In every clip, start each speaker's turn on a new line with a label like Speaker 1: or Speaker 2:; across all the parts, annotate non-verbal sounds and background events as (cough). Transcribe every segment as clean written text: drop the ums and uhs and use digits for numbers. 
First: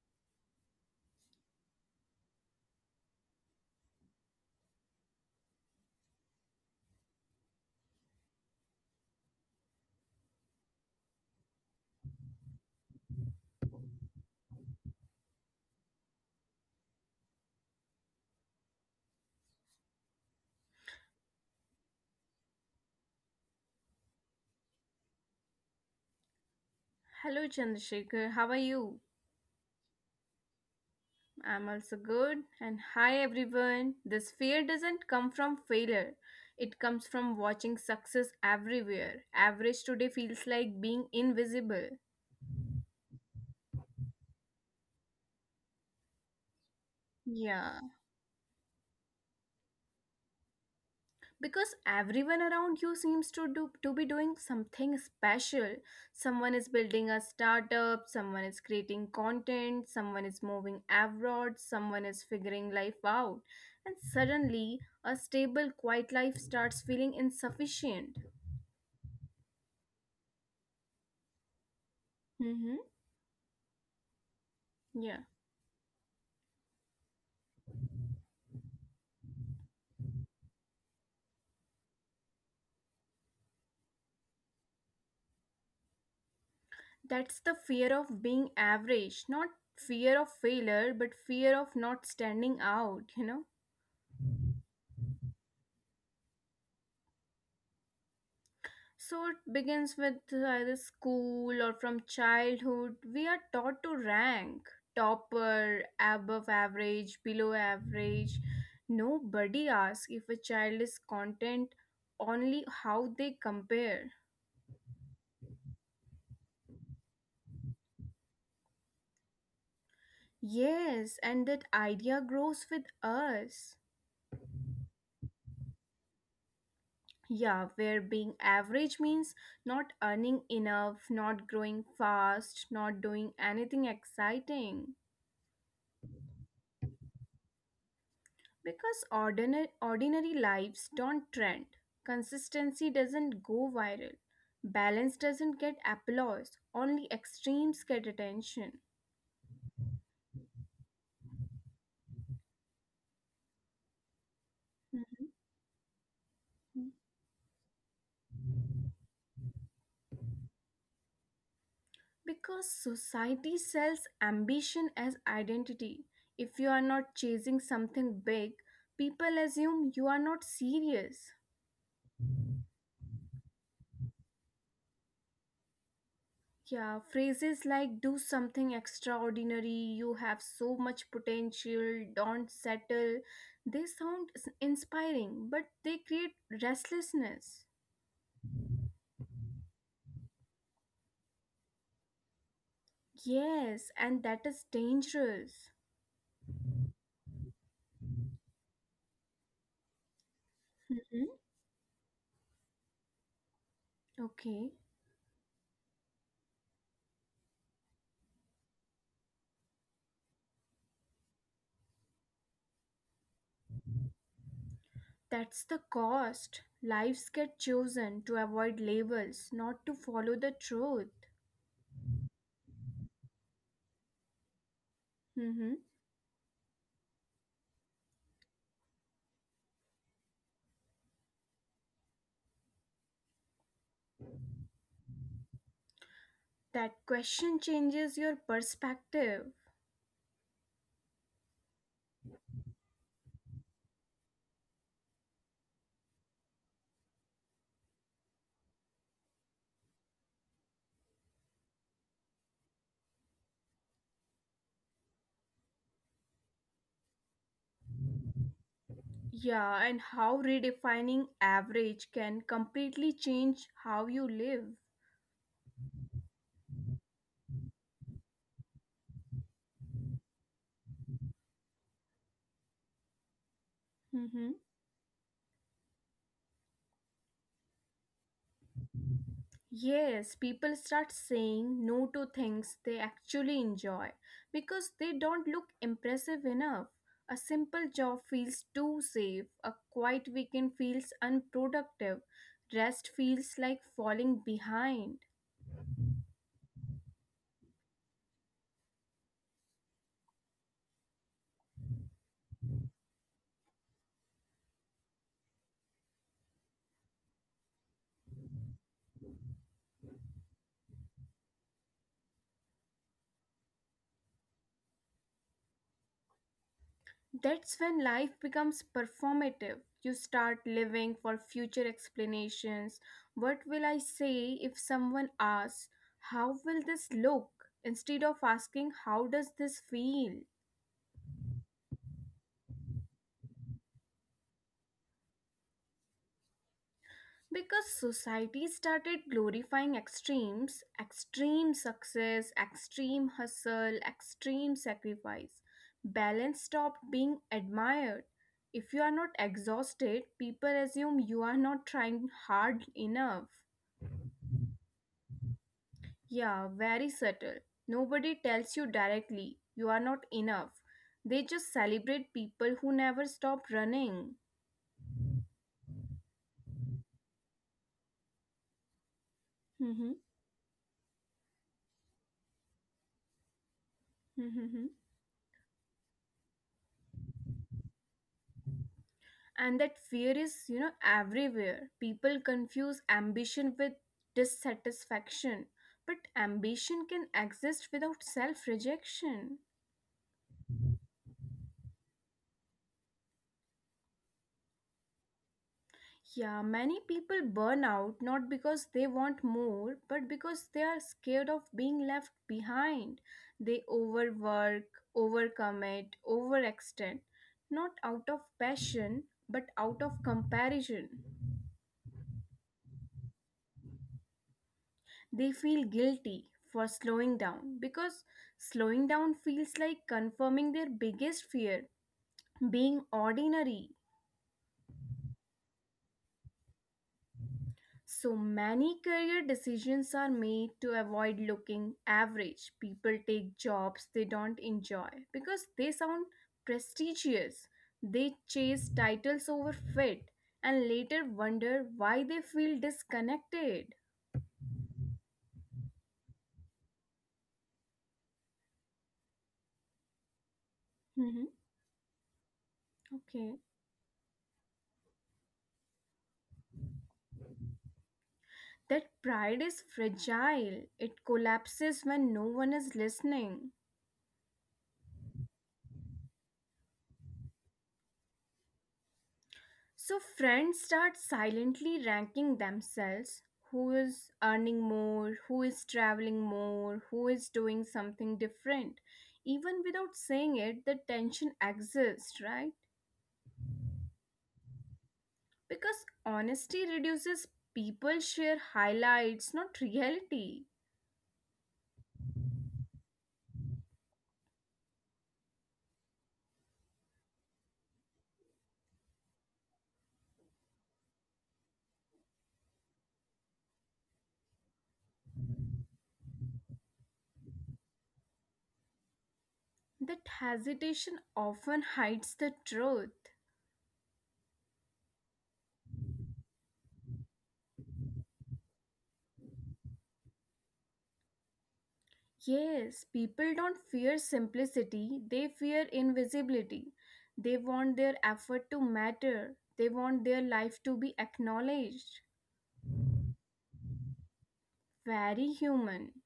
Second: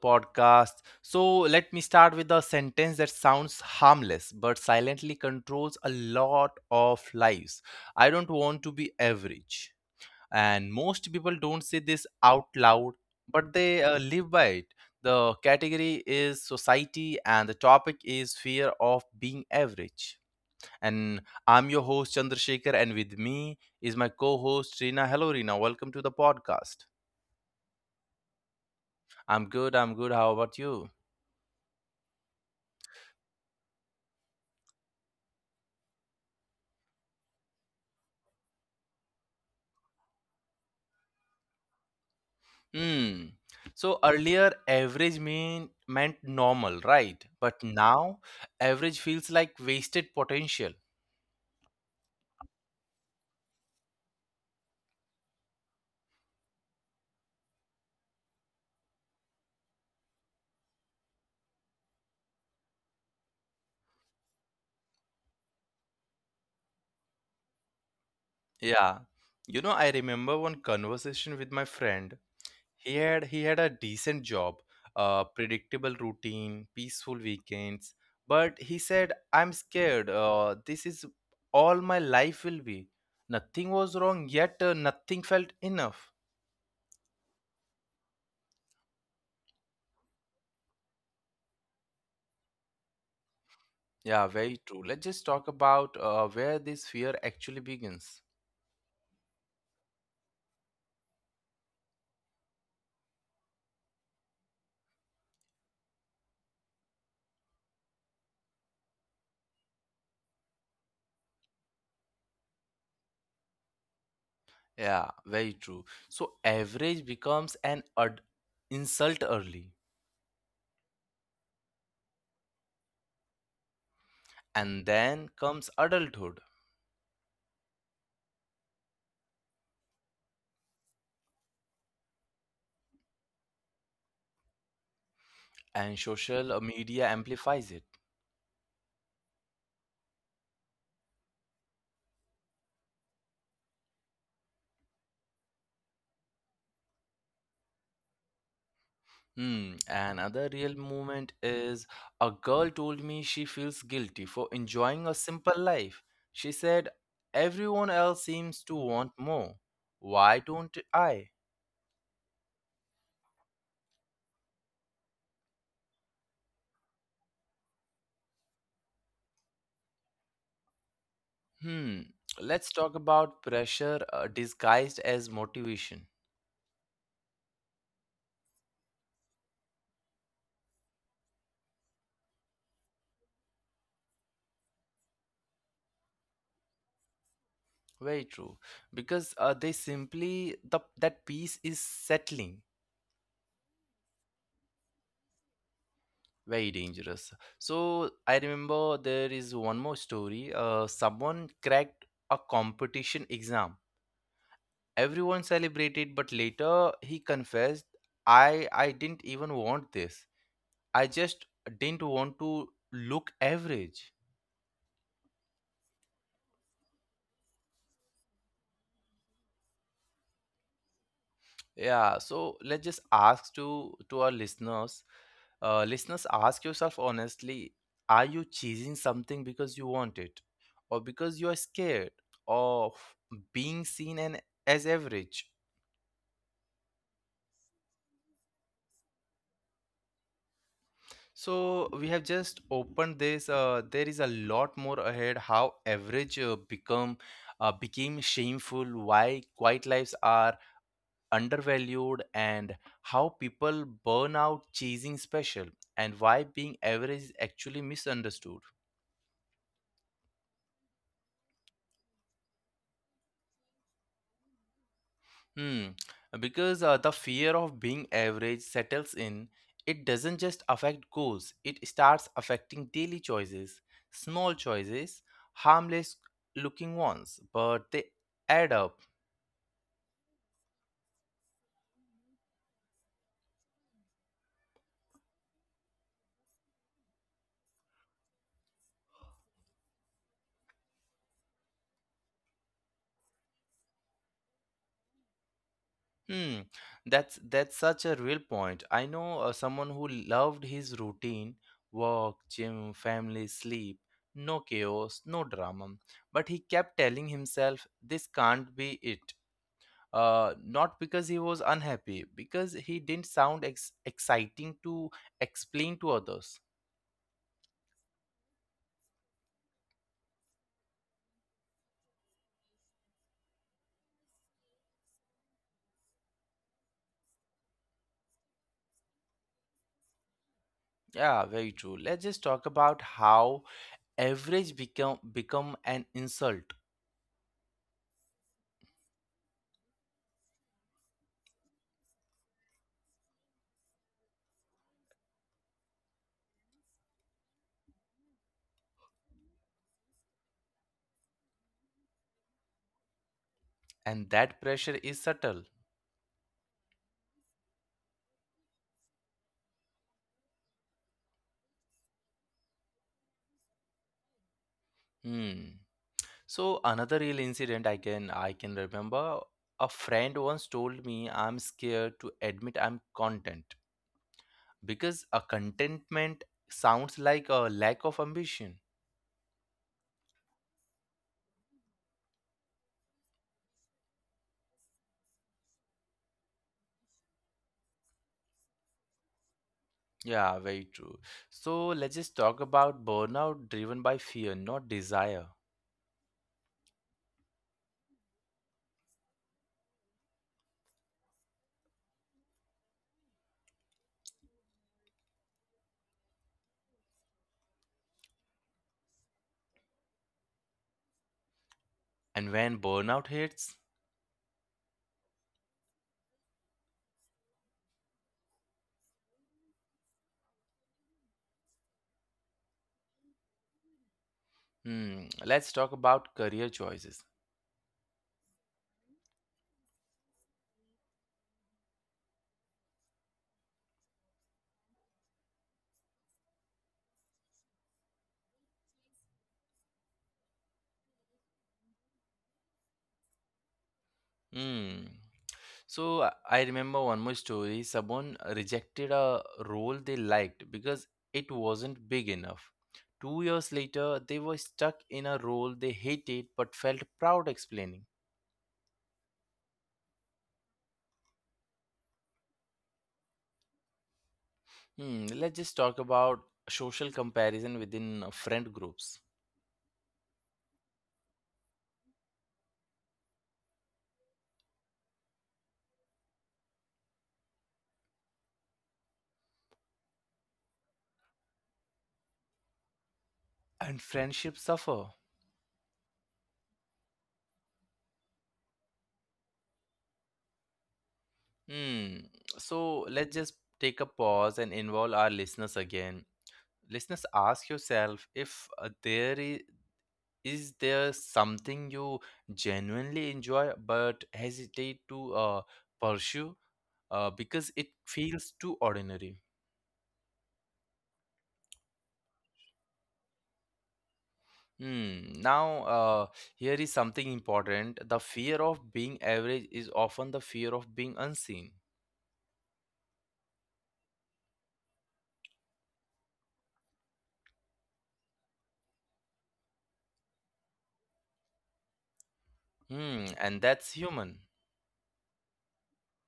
Speaker 1: podcast. So, let me start with a sentence that sounds harmless but silently controls a lot of lives. I don't want to be average. And most people don't say this out loud, but they live by it. The category is society, and the topic is fear of being average. And I'm your host, Chandrasekhar, and with me is my co host, Reena. Hello, Reena. Welcome to the podcast.
Speaker 2: Hello, Chandrasekhar. How are you?
Speaker 1: I'm good, I'm good. How about you?
Speaker 2: I'm also good. And hi, everyone. This fear doesn't come from failure, it comes from watching success everywhere. Average today feels like being invisible.
Speaker 1: Hmm. So earlier, average meant normal, right? But
Speaker 2: Yeah.
Speaker 1: now, average feels like wasted potential.
Speaker 2: Because everyone around you seems to be doing something special. Someone is building a startup, someone is creating content, someone is moving abroad, someone is figuring life out, and suddenly a stable, quiet life starts feeling insufficient.
Speaker 1: Yeah. You know, I remember one conversation with my friend.
Speaker 2: Mm-hmm.
Speaker 1: He had a decent job, a
Speaker 2: Yeah,
Speaker 1: predictable routine, peaceful weekends. But he said, "I'm scared. This is all my life will be." Nothing was wrong, yet nothing felt enough.
Speaker 2: that's the fear of being average, not fear of failure but fear of not standing out,
Speaker 1: Yeah, very true. Let's just talk about where this fear actually begins.
Speaker 2: So it begins with either school or from childhood. We are taught to rank: topper, above average, below average. Nobody asks if a child is content, only how they compare.
Speaker 1: Yeah, very true. So average becomes an insult early,
Speaker 2: Yes, and that idea grows with us.
Speaker 1: and then comes adulthood,
Speaker 2: Yeah, where being average means not earning enough, not growing fast, not doing anything exciting.
Speaker 1: and social media amplifies it.
Speaker 2: Because ordinary lives don't trend, consistency doesn't go viral, balance doesn't get applause, only extremes get attention.
Speaker 1: Hmm. Another real moment is a girl told me she feels guilty for enjoying a
Speaker 2: Mhm.
Speaker 1: simple life. She said, "Everyone else seems to want more. Why don't I?"
Speaker 2: Because society sells ambition as identity. If you are not chasing something big, people assume you are not serious.
Speaker 1: Hmm. Let's talk about pressure disguised as motivation.
Speaker 2: Yeah, phrases like do something extraordinary, you have so much potential, don't settle, they sound inspiring, but they create restlessness.
Speaker 1: Very true. Because they simply the that piece is settling.
Speaker 2: Yes, and that is dangerous.
Speaker 1: Very dangerous. So I remember there is one more story.
Speaker 2: Mhm.
Speaker 1: Someone cracked a competition exam.
Speaker 2: Okay,
Speaker 1: Everyone celebrated, but later he confessed, "I didn't even want this. I just didn't want to look average."
Speaker 2: that's the cost. Lives get chosen to avoid labels, not to follow the truth.
Speaker 1: Yeah, so let's just ask to our listeners,
Speaker 2: Hmm.
Speaker 1: listeners, ask yourself honestly, are you choosing something because you want it, or because you are scared of being seen and as average?
Speaker 2: That question changes your perspective.
Speaker 1: So we have just opened this. There is a lot more ahead. How average become became shameful. Why quiet lives are undervalued and how people burn out chasing special and why being average is actually misunderstood.
Speaker 2: Yeah, and how redefining average can completely change how you live.
Speaker 1: Hmm, because the fear of being average settles in, it doesn't just affect goals, it starts affecting daily choices, small
Speaker 2: Mm-hmm.
Speaker 1: choices, harmless looking ones, but they add up.
Speaker 2: Yes, people start saying no to things they actually enjoy because they don't look impressive enough. A simple job feels too safe, a quiet weekend feels unproductive, rest feels like falling behind.
Speaker 1: Hmm, that's such a real point. I know someone who loved his routine, work, gym, family, sleep, no chaos, no drama. But he kept telling himself, "This can't be it." Not because he was unhappy, because he didn't sound ex exciting to explain to others.
Speaker 2: That's when life becomes performative. You start living for future explanations. What will I say if someone asks, how will this look? Instead of asking, how does this feel?
Speaker 1: Yeah, very true. Let's just talk about how average become an insult,
Speaker 2: Because society started glorifying extremes: extreme success, extreme hustle, extreme sacrifice. Balance stopped being admired. If you are not exhausted, people assume you are not trying hard enough.
Speaker 1: and that pressure is subtle.
Speaker 2: Yeah, very subtle. Nobody tells you directly, you are not enough. They just celebrate people who never stop running.
Speaker 1: Hmm. So another real incident I can remember a
Speaker 2: Mhm,
Speaker 1: friend once told me I'm scared to admit I'm content
Speaker 2: mhm, mhm.
Speaker 1: because a contentment sounds like a lack of ambition.
Speaker 2: And that fear is, you know, everywhere. People confuse ambition with dissatisfaction. But ambition can exist without self rejection.
Speaker 1: Yeah, very true. So let's just talk about burnout driven by fear, not desire.
Speaker 2: Yeah, many people burn out not because they want more, but because they are scared of being left behind. They overwork, overcommit, overextend, not out of passion, but out of comparison.
Speaker 1: And when burnout hits,
Speaker 2: They feel guilty for slowing down, because slowing down feels like confirming their biggest fear: being ordinary.
Speaker 1: hmm, let's talk about career choices.
Speaker 2: So many career decisions are made to avoid looking average. People take jobs they don't enjoy because they sound prestigious. They chase titles over fit and later wonder why they feel disconnected.
Speaker 1: Hmm. So I remember one more story. Someone rejected a role they liked because it
Speaker 2: Mhm.
Speaker 1: wasn't big enough. 2 years
Speaker 2: Okay.
Speaker 1: later, they were stuck in a role they hated but felt proud explaining.
Speaker 2: That pride is fragile. It collapses when no one is listening.
Speaker 1: Hmm, let's just talk about social comparison within friend groups.
Speaker 2: So friends start silently ranking themselves: who is earning more, who is traveling more, who is doing something different. Even without saying it, the tension exists, right?
Speaker 1: And friendships suffer.
Speaker 2: Because honesty reduces, people share highlights, not reality.
Speaker 1: Hmm. So let's just take a pause and involve our listeners again. Listeners, ask yourself if there is there something you genuinely enjoy but hesitate to pursue because it feels too ordinary?
Speaker 2: That hesitation often hides the truth.
Speaker 1: Hmm. Now, here is something important. The fear of being average is often the fear of being unseen.
Speaker 2: Yes, people don't fear simplicity, they fear invisibility. They want their effort to matter, they want their life to be acknowledged.
Speaker 1: Hmm. And that's human.
Speaker 2: Very human.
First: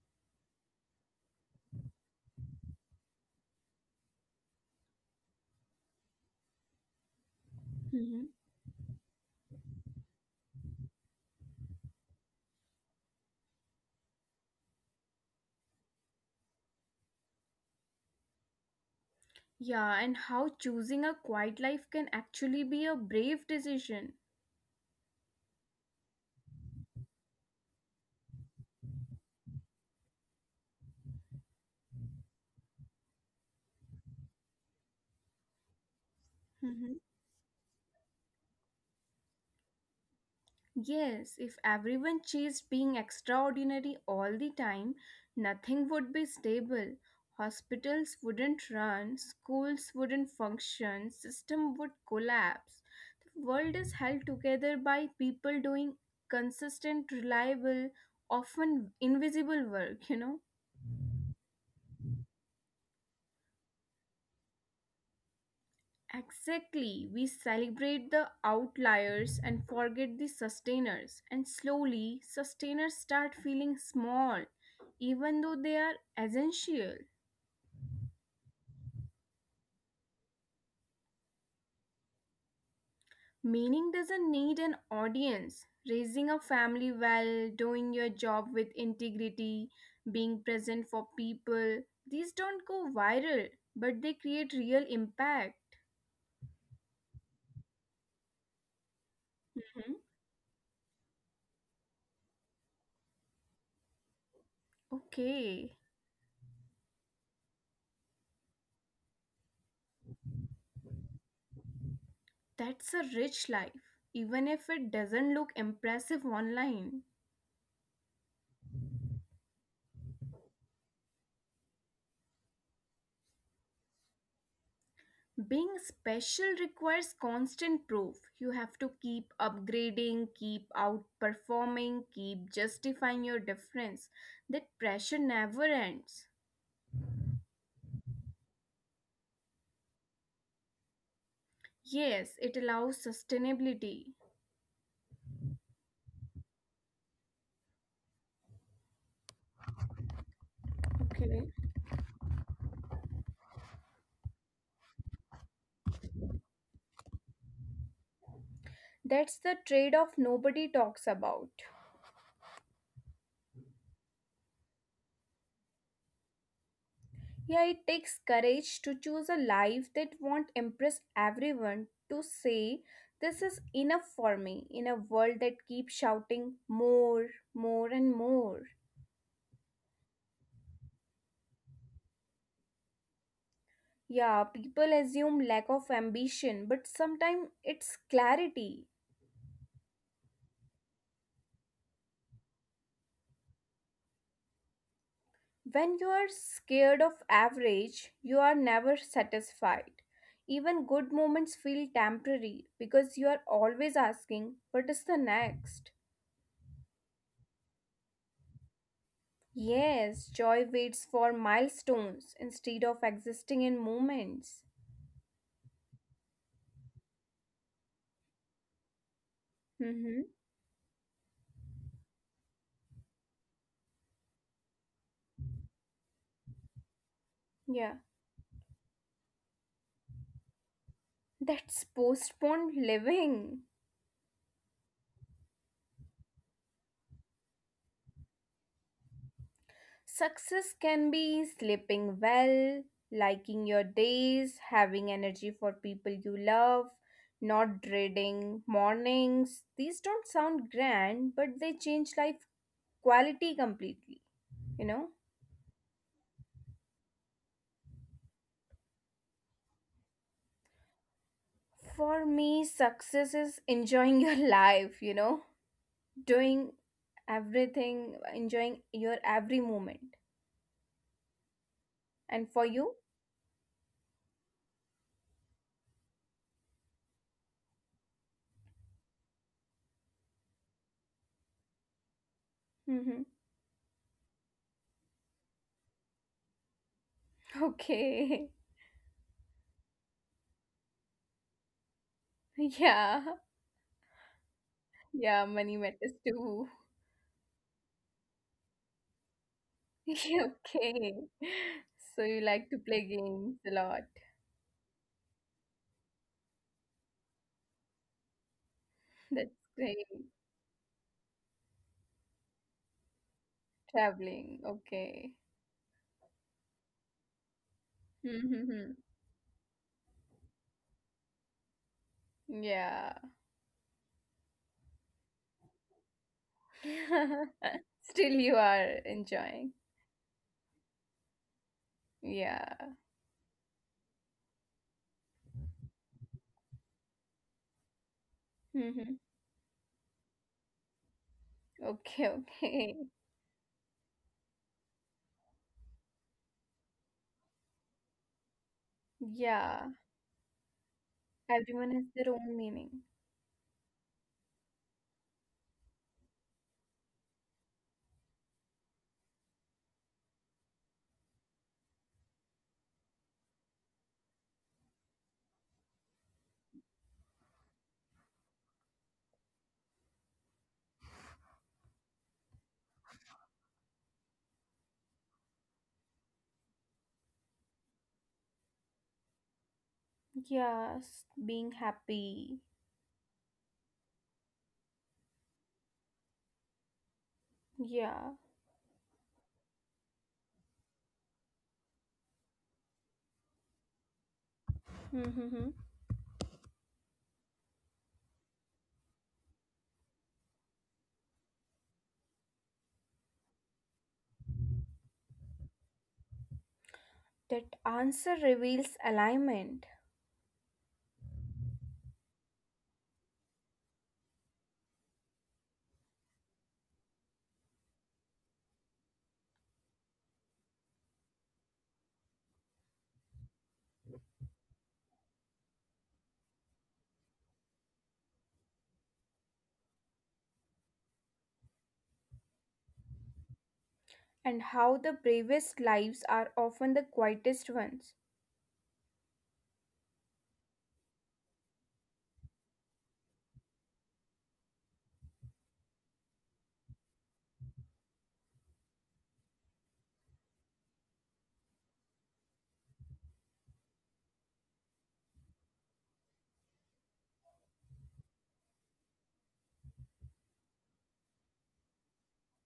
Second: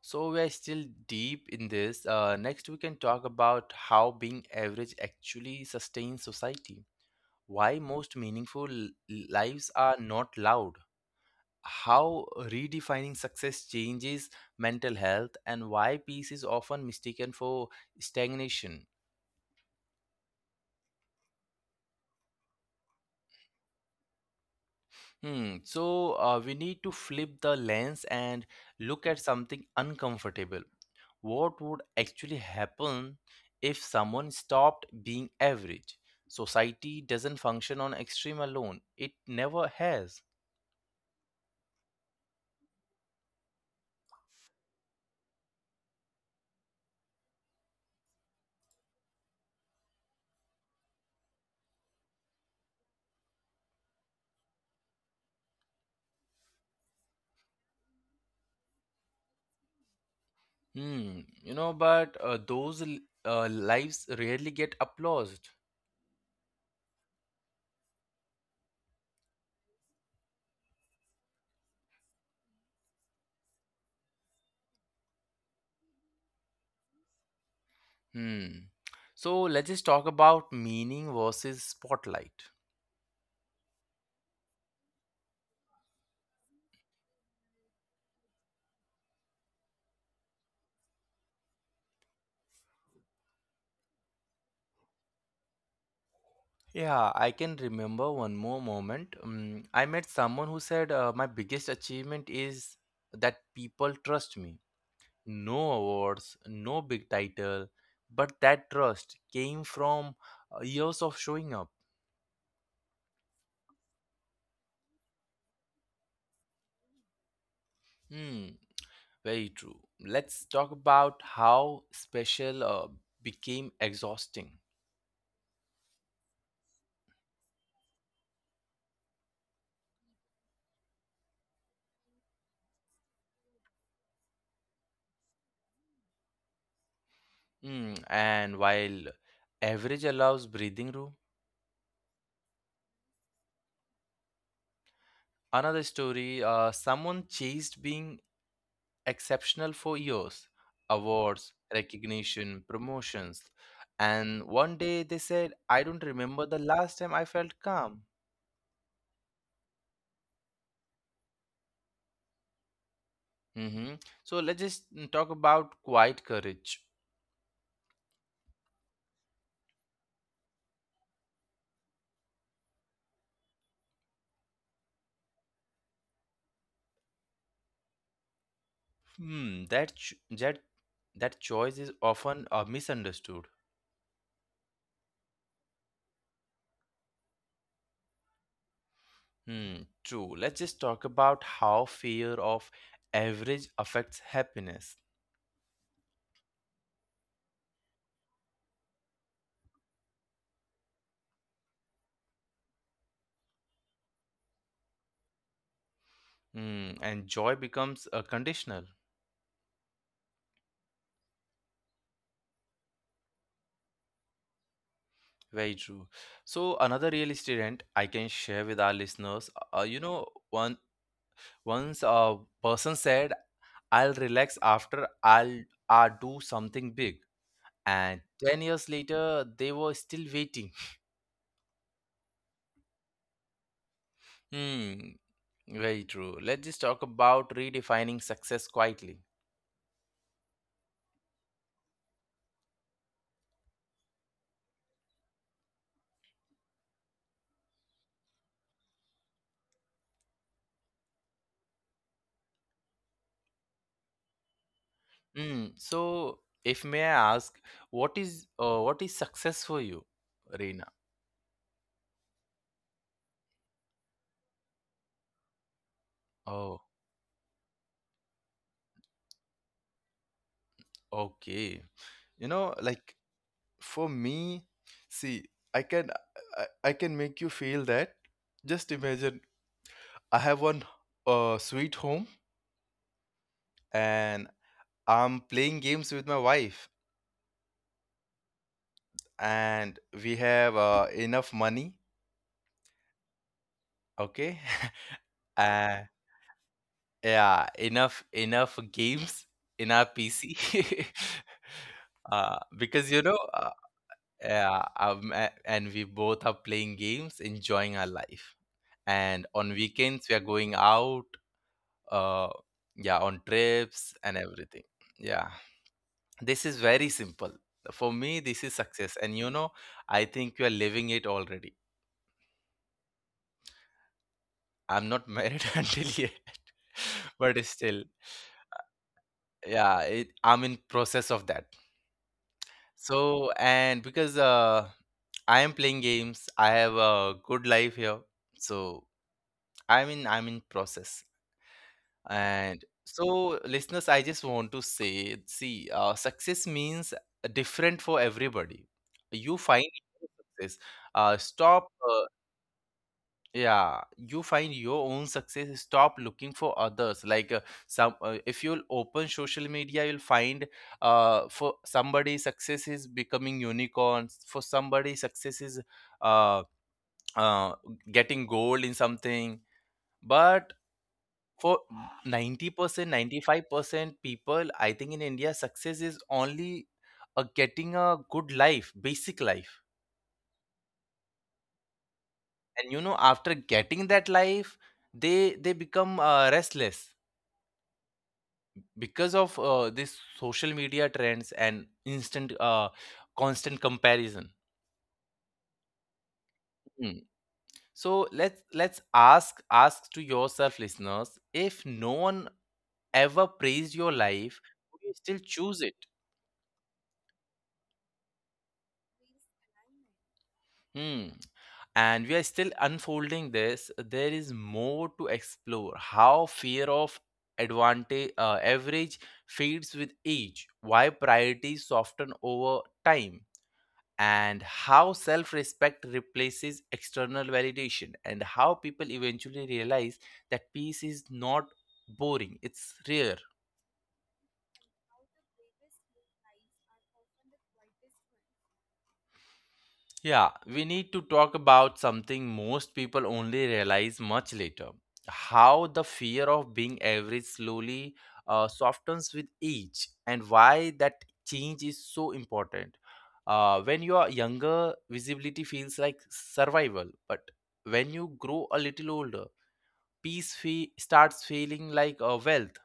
Speaker 1: So we are still deep in this. Next, we can talk about how being average actually sustains society. Why most
Speaker 2: Mhm.
Speaker 1: meaningful lives are not loud, how redefining success changes mental health and why peace is often mistaken for stagnation.
Speaker 2: Yeah, and how choosing a quiet life can actually be a brave decision.
Speaker 1: Hmm. So we need to flip the lens and look at something uncomfortable. What would actually happen if someone stopped being average? Society doesn't function on extreme alone. It never has.
Speaker 2: Yes, if everyone chased being extraordinary all the time, nothing would be stable. Hospitals wouldn't run, schools wouldn't function, system would collapse. The world is held together by people doing consistent, reliable, often invisible work, you know?
Speaker 1: Hmm. You know, but lives rarely get applauded.
Speaker 2: Exactly. We celebrate the outliers and forget the sustainers. And slowly, sustainers start feeling small, even though they are essential.
Speaker 1: Hmm. So let's just talk about meaning versus spotlight.
Speaker 2: Meaning doesn't need an audience. Raising a family well, doing your job with integrity, being present for people, these don't go viral, but they create real impact.
Speaker 1: Yeah, I can remember one more moment. I met
Speaker 2: Mhm.
Speaker 1: someone who said, my biggest achievement is that people trust me. No
Speaker 2: Okay,
Speaker 1: awards, no big title, but that trust came from years of showing up.
Speaker 2: that's a rich life, even if it doesn't look impressive online.
Speaker 1: Hmm, very true. Let's talk about how special became exhausting.
Speaker 2: Being special requires constant proof. You have to keep upgrading, keep outperforming, keep justifying your difference. That pressure never ends.
Speaker 1: Hmm, and while average allows breathing room,
Speaker 2: Yes, it allows sustainability.
Speaker 1: another story, someone chased being exceptional for years,
Speaker 2: Okay.
Speaker 1: awards, recognition, promotions. And one day they said, I don't remember the last time I felt calm.
Speaker 2: That's the trade off nobody talks about.
Speaker 1: Hmm. So let's just talk about quiet courage.
Speaker 2: Yeah, it takes courage to choose a life that won't impress everyone, to say, this is enough for me, in a world that keeps shouting more, more, and more.
Speaker 1: Hmm, that choice is often misunderstood.
Speaker 2: Yeah, people assume lack of ambition, but sometimes it's clarity.
Speaker 1: Hmm, true. Let's just talk about how fear of average affects happiness.
Speaker 2: When you are scared of average, you are never satisfied. Even good moments feel temporary because you are always asking, what is the next?
Speaker 1: Hmm, and joy becomes conditional.
Speaker 2: Yes, joy waits for milestones instead of existing in moments.
Speaker 1: Very true. So another real estate rent I can share with our listeners. You know,
Speaker 2: Mm-hmm.
Speaker 1: one once a person said, "I'll relax after I'll I do something big,"
Speaker 2: Yeah,
Speaker 1: and 10 years later they were still waiting.
Speaker 2: that's postponed living.
Speaker 1: Hmm. Very true. Let's just talk about redefining success quietly.
Speaker 2: Success can be sleeping well, liking your days, having energy for people you love, not dreading mornings. These don't sound grand, but they change life quality completely, you know?
Speaker 1: Hmm. So, if may I ask, what is success for you, Reena?
Speaker 2: For me, success is enjoying your (laughs) life, you know?
Speaker 1: Oh,
Speaker 2: Doing everything, enjoying your every moment.
Speaker 1: okay. You
Speaker 2: And
Speaker 1: know,
Speaker 2: for you?
Speaker 1: like for me, see, I can I can make you feel that. Just imagine I have one sweet home
Speaker 2: Mm-hmm.
Speaker 1: and I'm playing games with my wife
Speaker 2: Okay. (laughs)
Speaker 1: and we have enough money,
Speaker 2: Yeah.
Speaker 1: okay? (laughs)
Speaker 2: Yeah,
Speaker 1: Uh,
Speaker 2: money matters too.
Speaker 1: yeah, enough games in our PC.
Speaker 2: (laughs)
Speaker 1: (laughs)
Speaker 2: Okay. So you like
Speaker 1: Because
Speaker 2: to
Speaker 1: you know,
Speaker 2: play
Speaker 1: uh,
Speaker 2: games a lot.
Speaker 1: yeah, um, a- and we both are playing games, enjoying our life. And on
Speaker 2: That's
Speaker 1: weekends, we are
Speaker 2: great.
Speaker 1: going out, uh, yeah, on trips and everything.
Speaker 2: Traveling.
Speaker 1: Yeah,
Speaker 2: Okay.
Speaker 1: this is very simple. For me, this is success.
Speaker 2: Mm-hmm.
Speaker 1: And you know, I think you are living it already.
Speaker 2: Yeah.
Speaker 1: I'm not married (laughs) until yet, (laughs) but still,
Speaker 2: (laughs) Still you are
Speaker 1: yeah,
Speaker 2: enjoying.
Speaker 1: it, I'm in process of that.
Speaker 2: Yeah.
Speaker 1: So, and because I am playing games, I have a good life here. So,
Speaker 2: Mm-hmm.
Speaker 1: I mean, I'm in process.
Speaker 2: Okay,
Speaker 1: And
Speaker 2: okay.
Speaker 1: so, listeners, I just want to say, see, success means different for everybody. You find
Speaker 2: Yeah.
Speaker 1: your success. Stop.
Speaker 2: Everyone has their own meaning.
Speaker 1: Yeah, you find your own success. Stop looking for others. Like if you'll open social media, you'll find, for somebody success is becoming unicorns. For somebody success is uh, uh, getting gold in something. But for 90% 95% people I think in India success is only a getting a good life, basic life,
Speaker 2: Yes, being
Speaker 1: and
Speaker 2: happy.
Speaker 1: you know, after getting that life, they become restless
Speaker 2: Yeah.
Speaker 1: because of this social media trends and instant constant comparison.
Speaker 2: Mm-hmm.
Speaker 1: Mm. So let's ask ask to yourself, listeners, if no one ever praised your life, would you still choose it?
Speaker 2: That answer reveals alignment.
Speaker 1: Hmm. And we are still unfolding this. There is more to explore: how fear of advantage average fades with age, why priorities soften over time, and how self-respect replaces external validation, and how people eventually realize that peace is not boring, it's rare.
Speaker 2: And how the bravest lives are often the quietest ones.
Speaker 1: Yeah, we need to talk about something most people only realize much later. How the fear of being average slowly softens with age, and why that change is so important. When you are younger, visibility feels like survival, but when you grow a little older, starts feeling like a wealth.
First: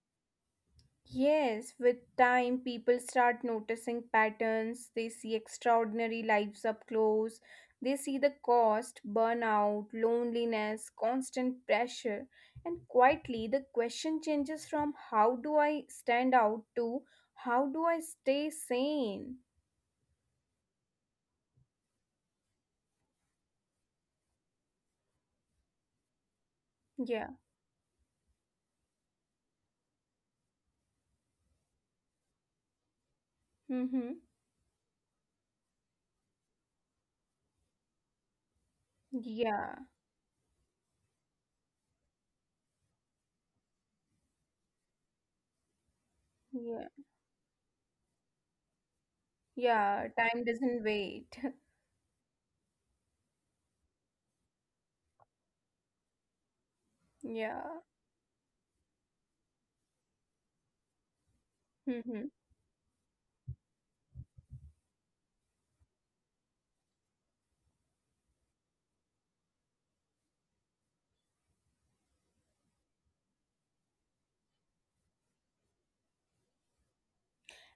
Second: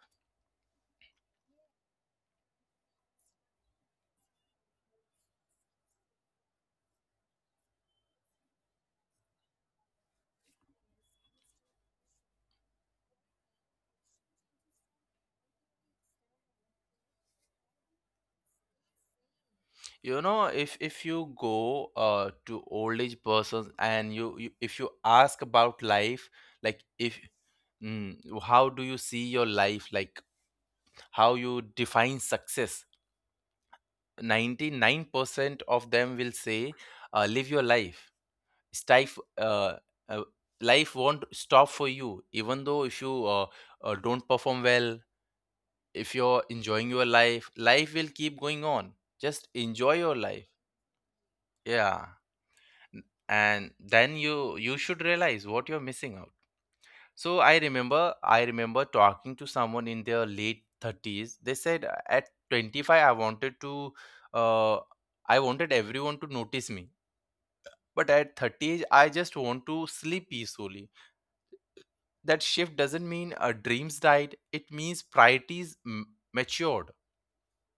Speaker 2: Yes, with time, people start noticing patterns. They see extraordinary lives up close. They see the cost: burnout, loneliness, constant pressure. And quietly, the question changes from how do I stand out to how do I stay sane?
Speaker 1: You know, if you go to old age persons and you if you ask about life, like if,
Speaker 2: Yeah.
Speaker 1: mm, how do you see your life, like how you define success,
Speaker 2: Mm-hmm.
Speaker 1: 99% of them will say, live your life. Stife, uh,
Speaker 2: Yeah.
Speaker 1: uh, Life won't stop for you, even though if you don't perform well, if you're enjoying
Speaker 2: Yeah.
Speaker 1: your life, life will keep going on. Just enjoy
Speaker 2: Yeah.
Speaker 1: your
Speaker 2: Time
Speaker 1: life.
Speaker 2: doesn't wait.
Speaker 1: Yeah. And then you should realize what you're missing out. So i
Speaker 2: (laughs) Yeah.
Speaker 1: remember i remember talking to someone in their late 30s. They said, At
Speaker 2: Mm-hmm.
Speaker 1: 25 uh, I wanted everyone to notice me, but at 30 I just want to sleep peacefully. That shift doesn't mean dreams died, it means matured."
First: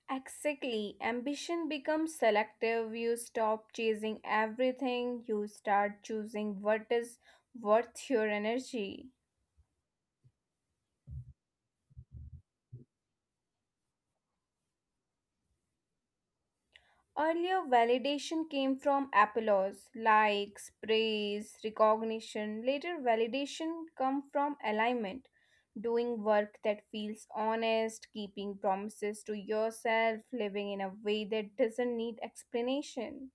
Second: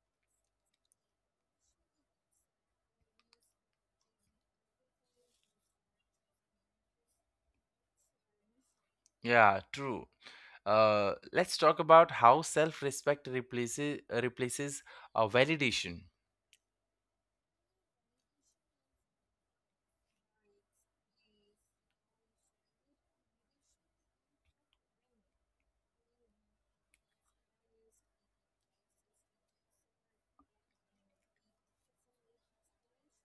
Speaker 2: Exactly. Ambition becomes selective. You stop chasing everything. You start choosing what is worth your energy.
Speaker 1: Yeah, true. Let's talk about how self-respect replaces validation.
Speaker 2: Earlier, validation came from applause, likes, praise, recognition. Later, validation come from alignment, doing work that feels honest, keeping promises to yourself, living in a way that doesn't need explanation.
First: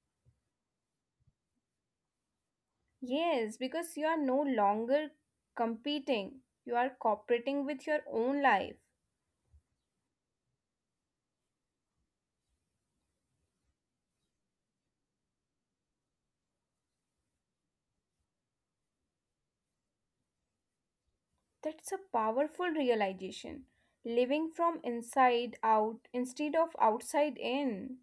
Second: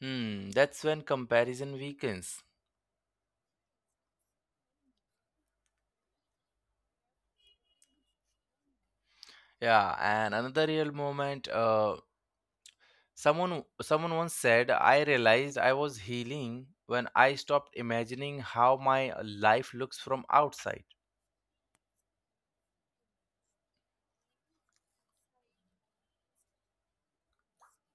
Speaker 1: Hmm, that's when comparison weakens.
Speaker 2: Yes, because you are no longer competing, you are cooperating with your own life.
Speaker 1: Yeah, and another real moment. Someone once said, "I realized I was healing when I stopped imagining how my life looks from outside."
Speaker 2: That's a powerful realization. Living from inside out instead of outside in.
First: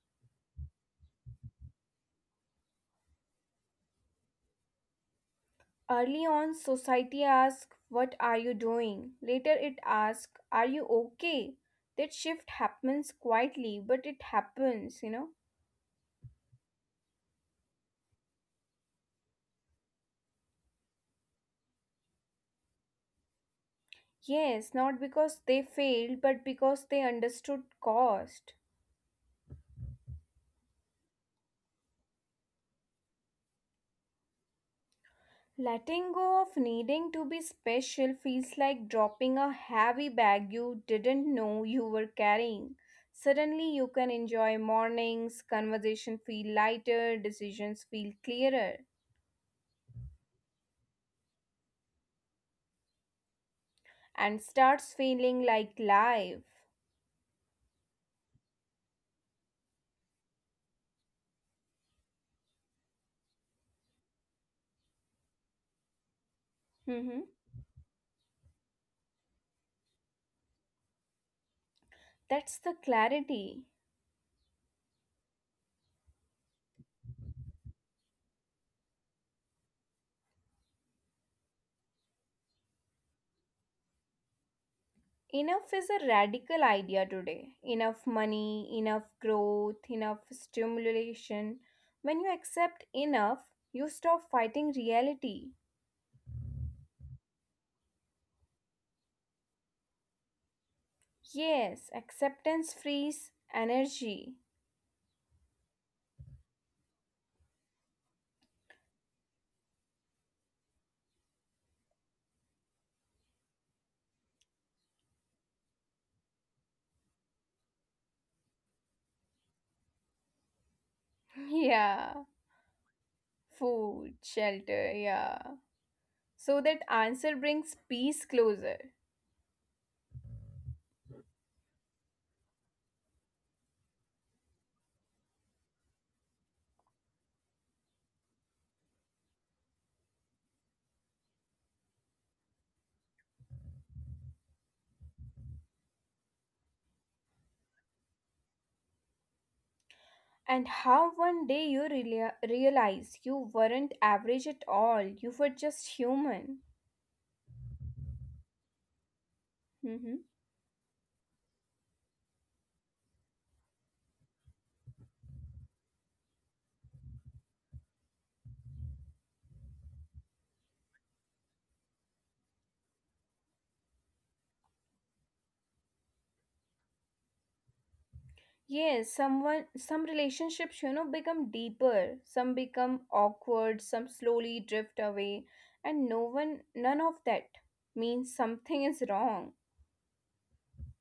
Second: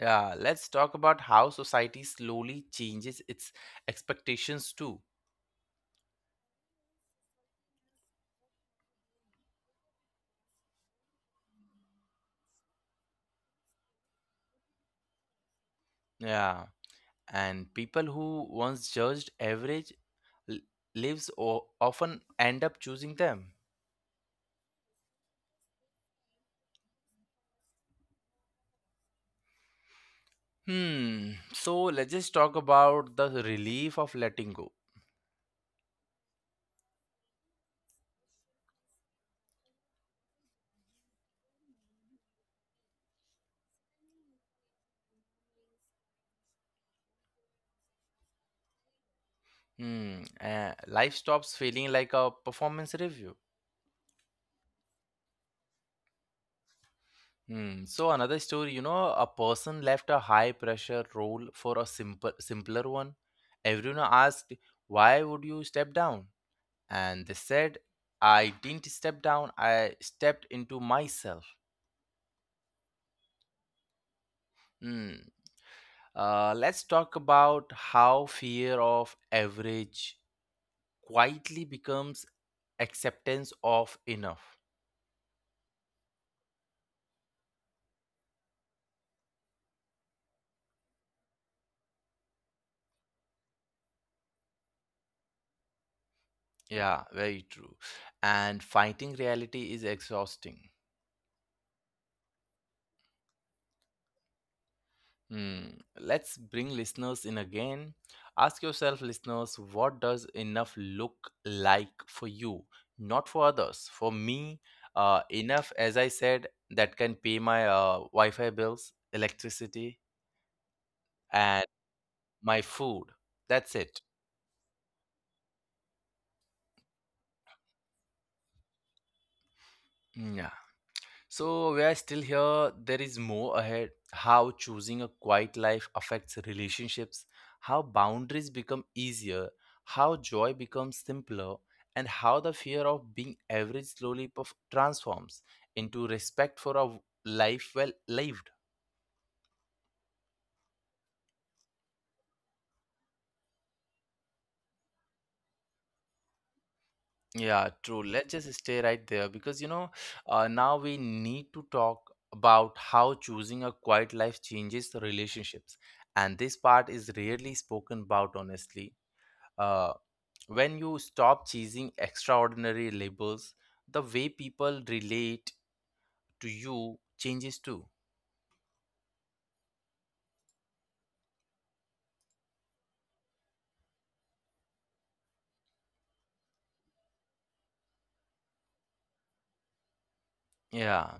Speaker 1: Yeah, let's talk about how society slowly changes its expectations too.
Speaker 2: Early on, society asks, what are you doing? Later, it asks, are you okay? That shift happens quietly, but it happens, you know.
Speaker 1: Yeah, and people who once judged l- lives often end up choosing them.
Speaker 2: Yes, not because they failed, but because they understood cost.
Speaker 1: Hmm. So let's just talk about the relief of letting go.
Speaker 2: Letting go of needing to be special feels like dropping a heavy bag you didn't know you were carrying. Suddenly, you can enjoy mornings, conversation feel lighter, decisions feel clearer,
Speaker 1: Hmm. Life stops feeling like a performance review.
Speaker 2: and starts feeling like life.
Speaker 1: Hmm. So another story, you know, a person left a high pressure role for simpler one. Everyone asked, "Why would you step down?" And they
Speaker 2: Hmm.
Speaker 1: said, "I didn't step down. I stepped into myself."
Speaker 2: That's the clarity.
Speaker 1: Hmm. Let's talk about how fear of average quietly becomes acceptance of enough.
Speaker 2: Enough is a radical idea today. Enough money, enough growth, enough stimulation. When you accept enough, you stop fighting reality.
Speaker 1: Yeah, very true. And fighting reality is exhausting.
Speaker 2: Yes, acceptance frees energy.
Speaker 1: Hmm. Let's bring listeners in again. Ask yourself, listeners, what does enough look like for you? Not for others. For me, enough, as I said, that can pay my Wi Fi bills, electricity,
Speaker 2: (laughs)
Speaker 1: and
Speaker 2: Yeah,
Speaker 1: my food. That's it.
Speaker 2: food, shelter, yeah. So that answer brings peace closer.
Speaker 1: Hmm, yeah. So we are still here. There is more ahead. How choosing a quiet life affects relationships, how boundaries become easier, how joy becomes simpler, and how the fear of being average slowly transforms into respect for a life well lived.
Speaker 2: And how one day you realize you weren't average at all, you were just human.
Speaker 1: Yeah, true. Let's just stay right there because
Speaker 2: Mm-hmm.
Speaker 1: now we need to talk about how choosing a quiet life changes the relationships, and this part is rarely spoken about honestly, uh, when you stop chasing extraordinary labels, the way people relate to you changes too.
Speaker 2: Yes, some relationships, you know, become deeper, some become awkward, some slowly drift away, and none of that means something is wrong.
Speaker 1: Yeah,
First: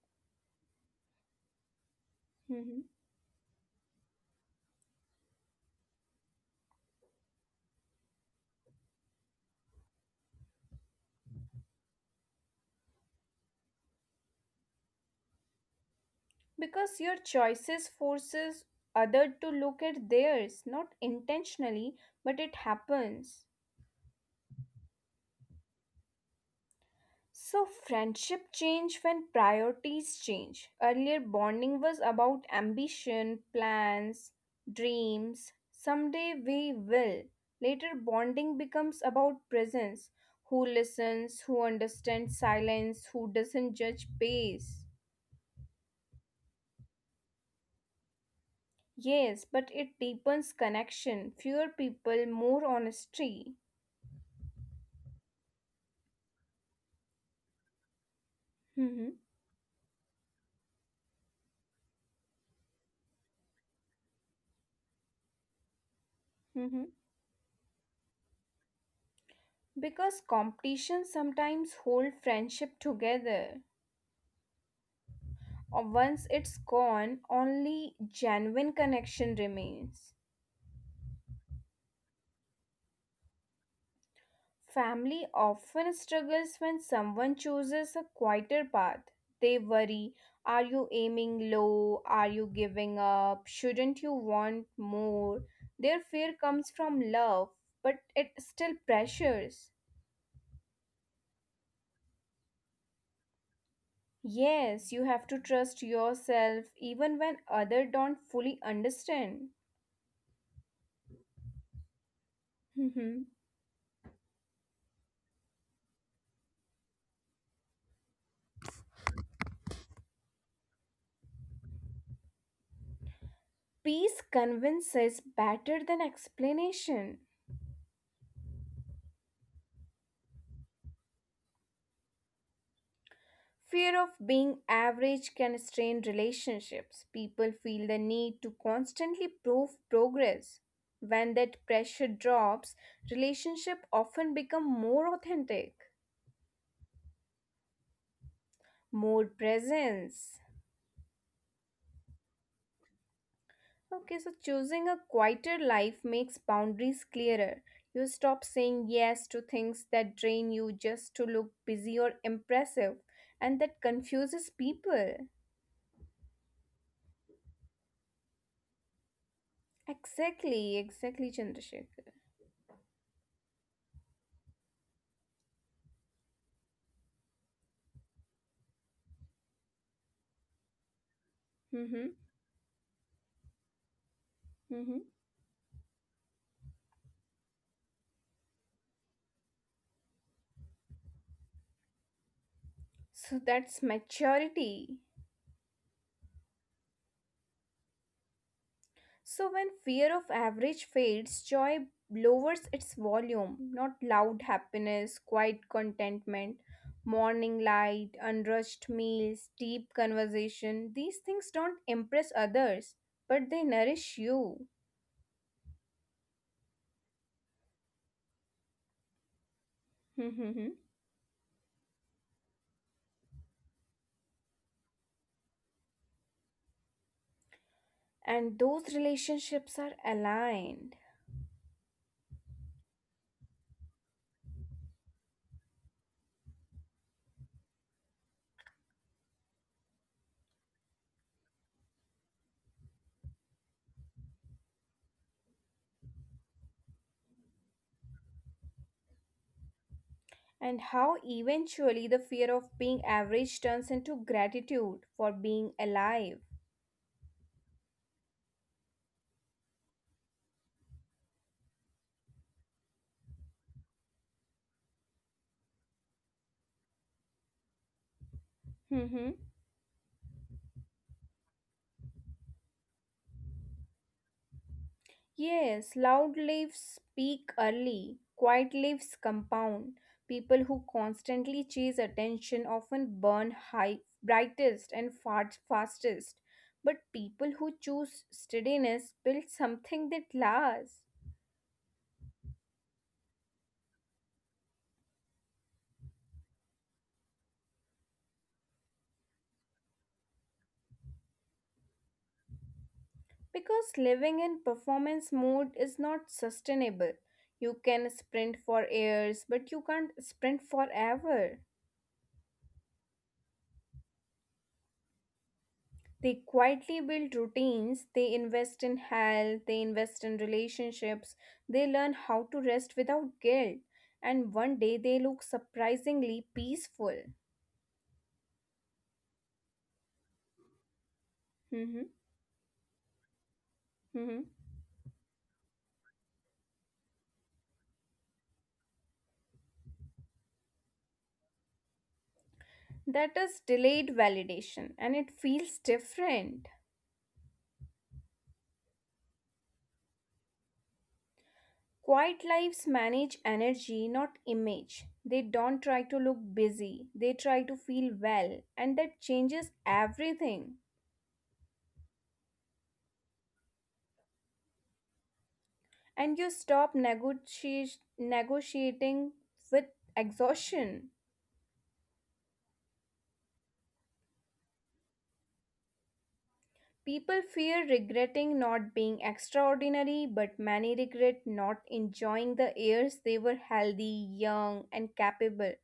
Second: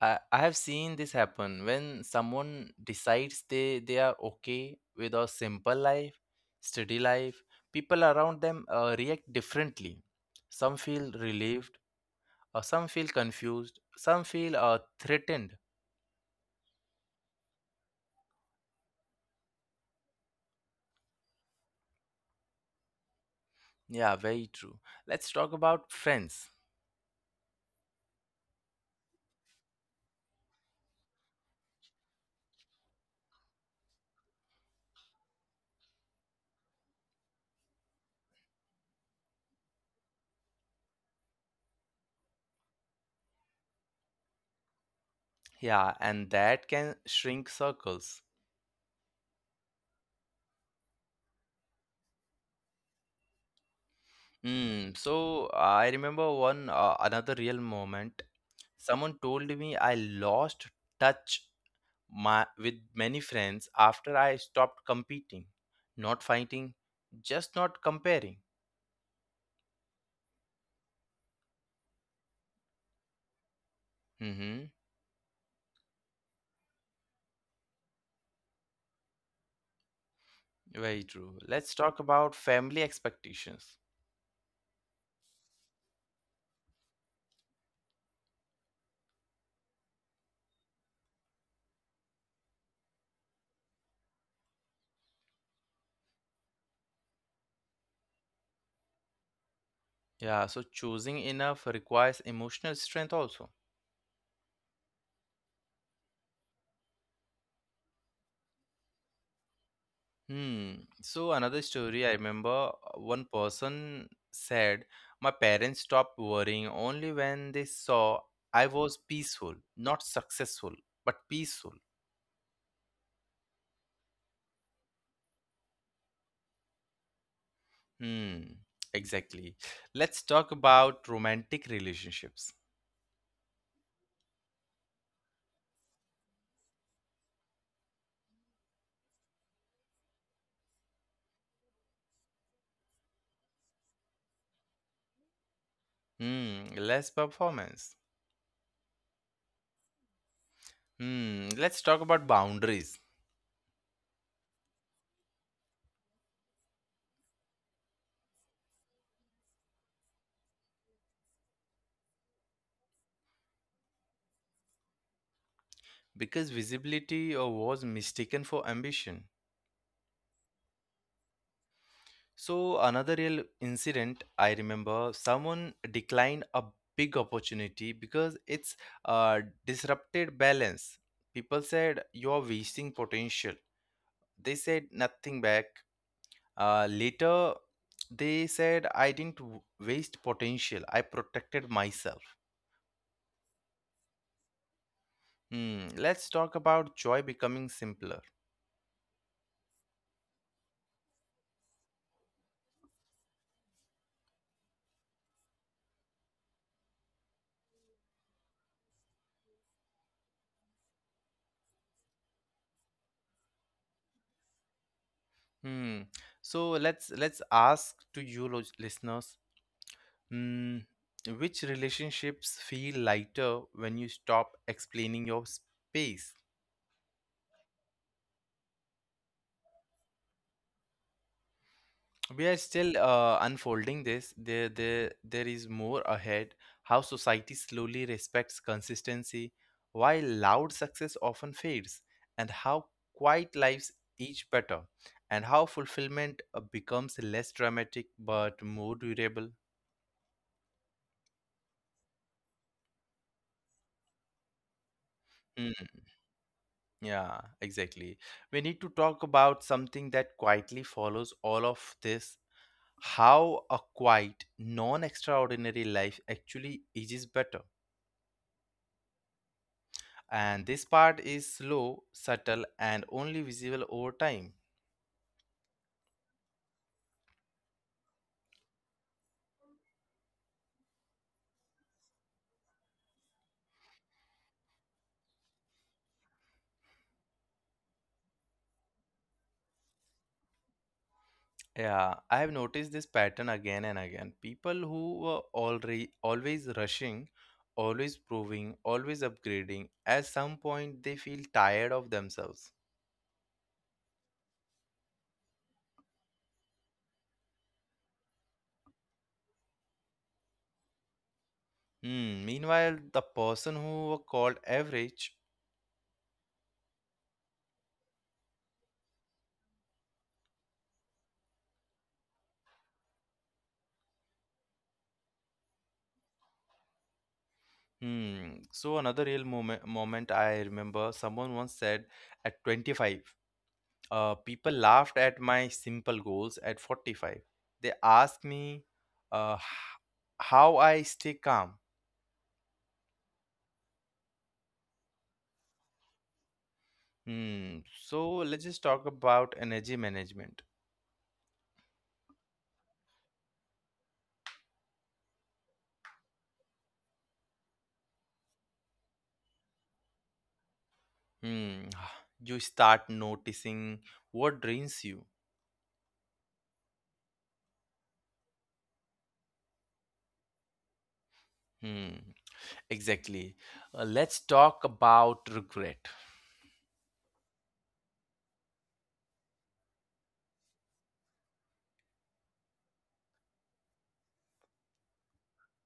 Speaker 1: I have seen this happen when someone
Speaker 2: (laughs)
Speaker 1: decides they are okay with a simple life, steady life. People around them react differently. Some feel relieved, or some feel confused, some feel threatened.
Speaker 2: Because your choices forces other to look at theirs, not intentionally, but it happens.
Speaker 1: Yeah, very true. Let's talk about friends.
Speaker 2: So friendship change when priorities change. Earlier bonding was about ambition, plans, dreams, someday we will. Later bonding becomes about presence, who listens, who understands silence, who doesn't judge pace.
Speaker 1: Yeah, and that can shrink circles.
Speaker 2: Yes, but it deepens connection, fewer people, more honesty.
Speaker 1: Hmm. So I remember one, another real moment.
Speaker 2: Mm-hmm.
Speaker 1: Someone told me I lost touch my with many friends after I stopped competing, not fighting,
Speaker 2: Mm-hmm.
Speaker 1: just not comparing.
Speaker 2: Because competition sometimes hold friendship together.
Speaker 1: Mm-hmm.
Speaker 2: Or once it's gone, only genuine connection remains.
Speaker 1: Very true. Let's talk about family expectations.
Speaker 2: Family often struggles when someone chooses a quieter path. They worry, are you aiming low? Are you giving up? Shouldn't you want more? Their fear comes from love, but it still pressures.
Speaker 1: Yeah, so choosing enough requires emotional strength also.
Speaker 2: Yes, you have to trust yourself even when others don't fully understand.
Speaker 1: Hmm. So another story I remember,
Speaker 2: Mhm.
Speaker 1: one person said, my parents stopped worrying only when they saw I was peaceful, not successful, but peaceful.
Speaker 2: Peace convinces better than explanation.
Speaker 1: Hmm. Exactly. Let's talk about romantic relationships.
Speaker 2: Fear of being average can strain relationships. People feel the need to constantly prove progress. When that pressure drops, relationships often become more authentic,
Speaker 1: Hmm. Less performance.
Speaker 2: more presence.
Speaker 1: Hmm. Let's talk about boundaries,
Speaker 2: Okay, so choosing a quieter life makes boundaries clearer. You stop saying yes to things that drain you just to look busy or impressive, and that confuses people.
Speaker 1: because visibility was mistaken for ambition.
Speaker 2: Exactly, exactly, Chandrasekhar.
Speaker 1: So another real incident I remember, someone declined a big opportunity because it's disrupted balance. People said
Speaker 2: Mm-hmm,
Speaker 1: you're wasting potential. They said
Speaker 2: mm-hmm.
Speaker 1: nothing back. Later, they said I didn't waste potential. I protected myself.
Speaker 2: So that's maturity.
Speaker 1: Hmm. Let's talk about joy becoming simpler.
Speaker 2: So, when fear of average fades, joy lowers its volume, not loud happiness, quiet contentment, morning light, unrushed meals, deep conversation. These things don't impress others, but they nourish you.
Speaker 1: Hmm. So let's ask to you listeners,
Speaker 2: (laughs) And
Speaker 1: mm, which relationships feel lighter when you stop explaining your space?
Speaker 2: those relationships are aligned.
Speaker 1: We are still, unfolding this. There is more ahead. How society slowly respects consistency, while loud success often fades, and how quiet lives each better, and how fulfillment becomes less dramatic but more durable.
Speaker 2: And how eventually the fear of being average turns into gratitude for being
Speaker 1: Mm,
Speaker 2: alive.
Speaker 1: yeah, exactly. We need to talk about something that quietly follows all of this, how a quiet, non extraordinary life actually ages better.
Speaker 2: (laughs)
Speaker 1: And this part is slow, subtle, and only visible over time.
Speaker 2: Yes, loud leaves speak early, quiet leaves compound. People who constantly chase attention often burn high, brightest and far, fastest. But people who choose steadiness build something that lasts.
Speaker 1: Yeah, I have noticed this pattern again and again. People who were already always rushing, always proving, always upgrading, at some point they feel tired of themselves.
Speaker 2: Because living in performance mode is not sustainable. You can sprint for years, but you can't sprint forever.
Speaker 1: Hmm, meanwhile, the person who were called average.
Speaker 2: They quietly build routines, they invest in health, they invest in relationships, they learn how to rest without guilt, and one day they look surprisingly peaceful.
Speaker 1: Hmm. So another real moment I remember someone once said
Speaker 2: Hmm.
Speaker 1: at 25.
Speaker 2: Hmm.
Speaker 1: People laughed at my simple goals at 45. They asked me, uh, h- how I stay calm.
Speaker 2: That is delayed validation, and it feels different.
Speaker 1: Hmm. So let's just talk about energy management.
Speaker 2: Quiet lives manage energy, not image. They don't try to look busy, they try to feel well, and that changes everything.
Speaker 1: Hmm. (sighs) You start noticing what drains you.
Speaker 2: And you stop negotiating with exhaustion.
Speaker 1: Hmm. Exactly. Let's talk about regret.
Speaker 2: People fear regretting not being extraordinary, but many regret not enjoying the years they were healthy, young, and capable.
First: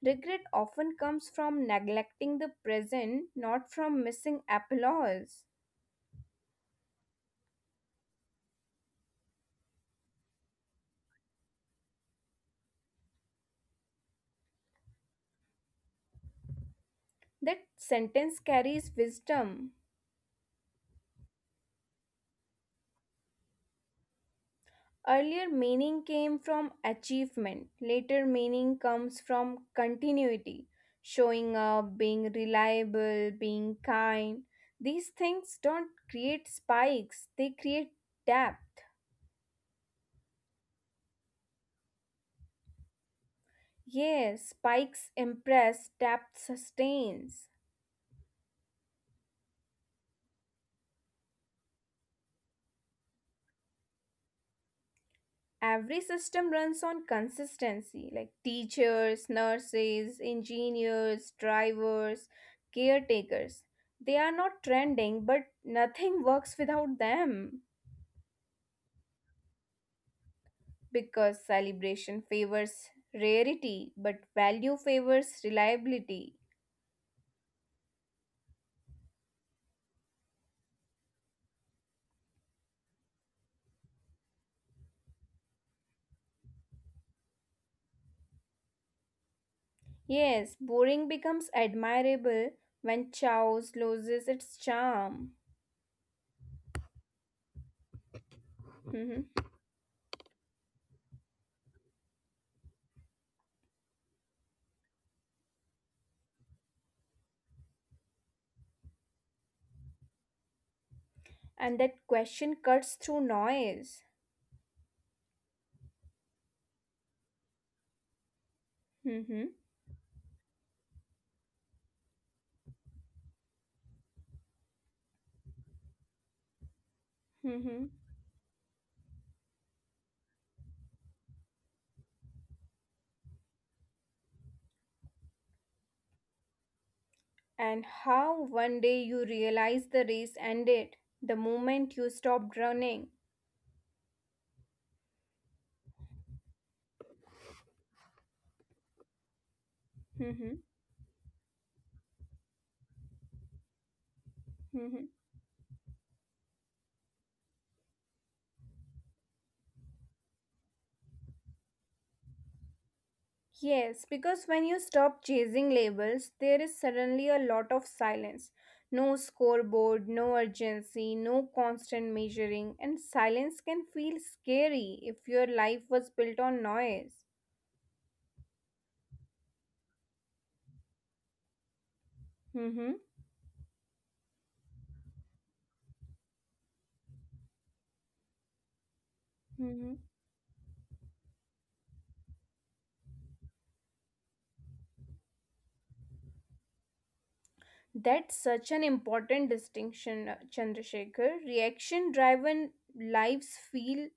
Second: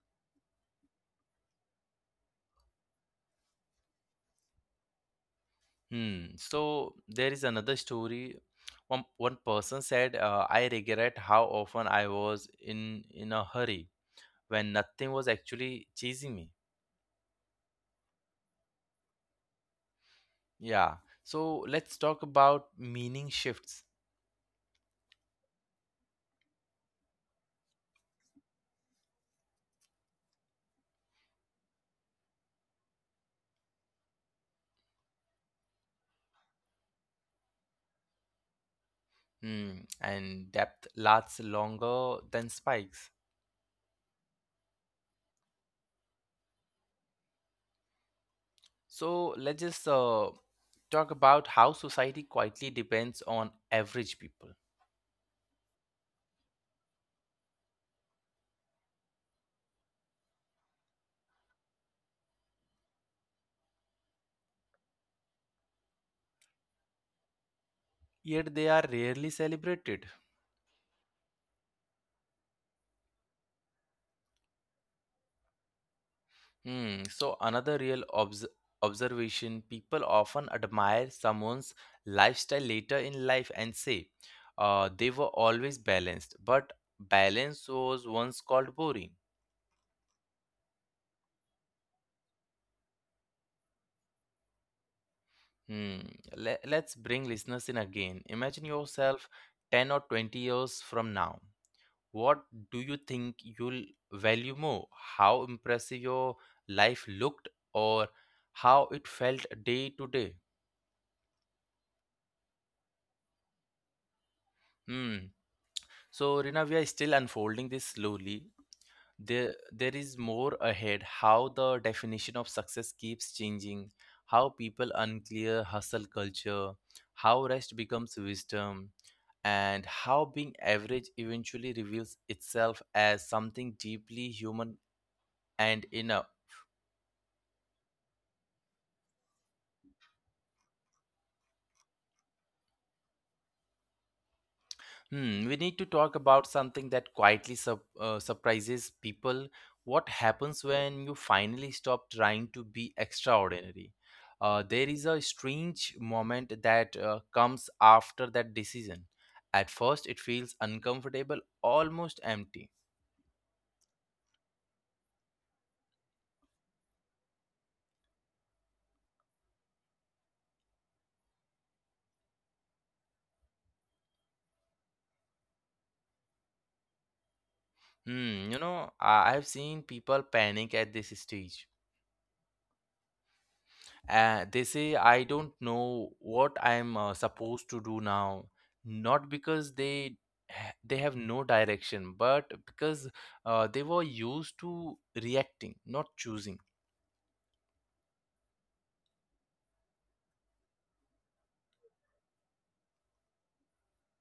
Speaker 2: Regret often comes from neglecting the present, not from missing applause.
Speaker 1: Hmm. So there is another story. One person said, I regret how often I was in a hurry when nothing was actually chasing me.
Speaker 2: That sentence carries wisdom.
Speaker 1: Yeah. So let's talk about meaning shifts.
Speaker 2: Earlier meaning came from achievement, later meaning comes from continuity, showing up, being reliable, being kind. These things don't create spikes, they create depth.
Speaker 1: Hmm. And depth lasts longer than spikes.
Speaker 2: Yes, spikes impress, depth sustains.
Speaker 1: So let's just, talk about how society quietly depends on average people,
Speaker 2: Every system runs on consistency, like teachers, nurses, engineers, drivers, caretakers. They are not trending, but nothing (laughs) works without them.
Speaker 1: yet they are rarely celebrated.
Speaker 2: Because celebration favors rarity, but value favors reliability.
Speaker 1: Hmm. So another real observation, people often admire someone's lifestyle later in life and say, they were always balanced, but balance was once called boring.
Speaker 2: Yes, boring becomes admirable when chaos loses its charm.
Speaker 1: Hmm. Let's bring listeners in again. Imagine
Speaker 2: Mhm.
Speaker 1: yourself 10 or 20 years from now. What do you think you'll value more? How impressive your life looked or how it felt day to day?
Speaker 2: And that question cuts through noise.
Speaker 1: Hmm. So, Rina, we are still unfolding this slowly.
Speaker 2: Hmm.
Speaker 1: There is more ahead. How the definition of success keeps changing, how people unclear hustle culture, how rest becomes wisdom, and how being average eventually reveals itself as something deeply human and inner.
Speaker 2: And how one day you realize the race ended the moment you stopped running.
Speaker 1: Hmm, we need to talk about something that quietly surprises people. What
Speaker 2: Mhm,
Speaker 1: happens when you finally stop trying to be extraordinary? There
Speaker 2: mhm.
Speaker 1: is a strange moment that comes after that decision. At first, it feels uncomfortable, almost empty.
Speaker 2: Yes, because when you stop chasing labels, there is suddenly a lot of silence. No scoreboard, no urgency, no constant measuring, and silence can feel scary if your life was built on noise.
Speaker 1: Hmm, you know, I have seen people panic at this stage.
Speaker 2: Mhm,
Speaker 1: They say, I don't know what I'm, supposed to do now. Not because
Speaker 2: mhm.
Speaker 1: they they have no direction, but because they were used to reacting, not choosing.
Speaker 2: That's such an important distinction, Chandrasekhar. Reaction driven lives feel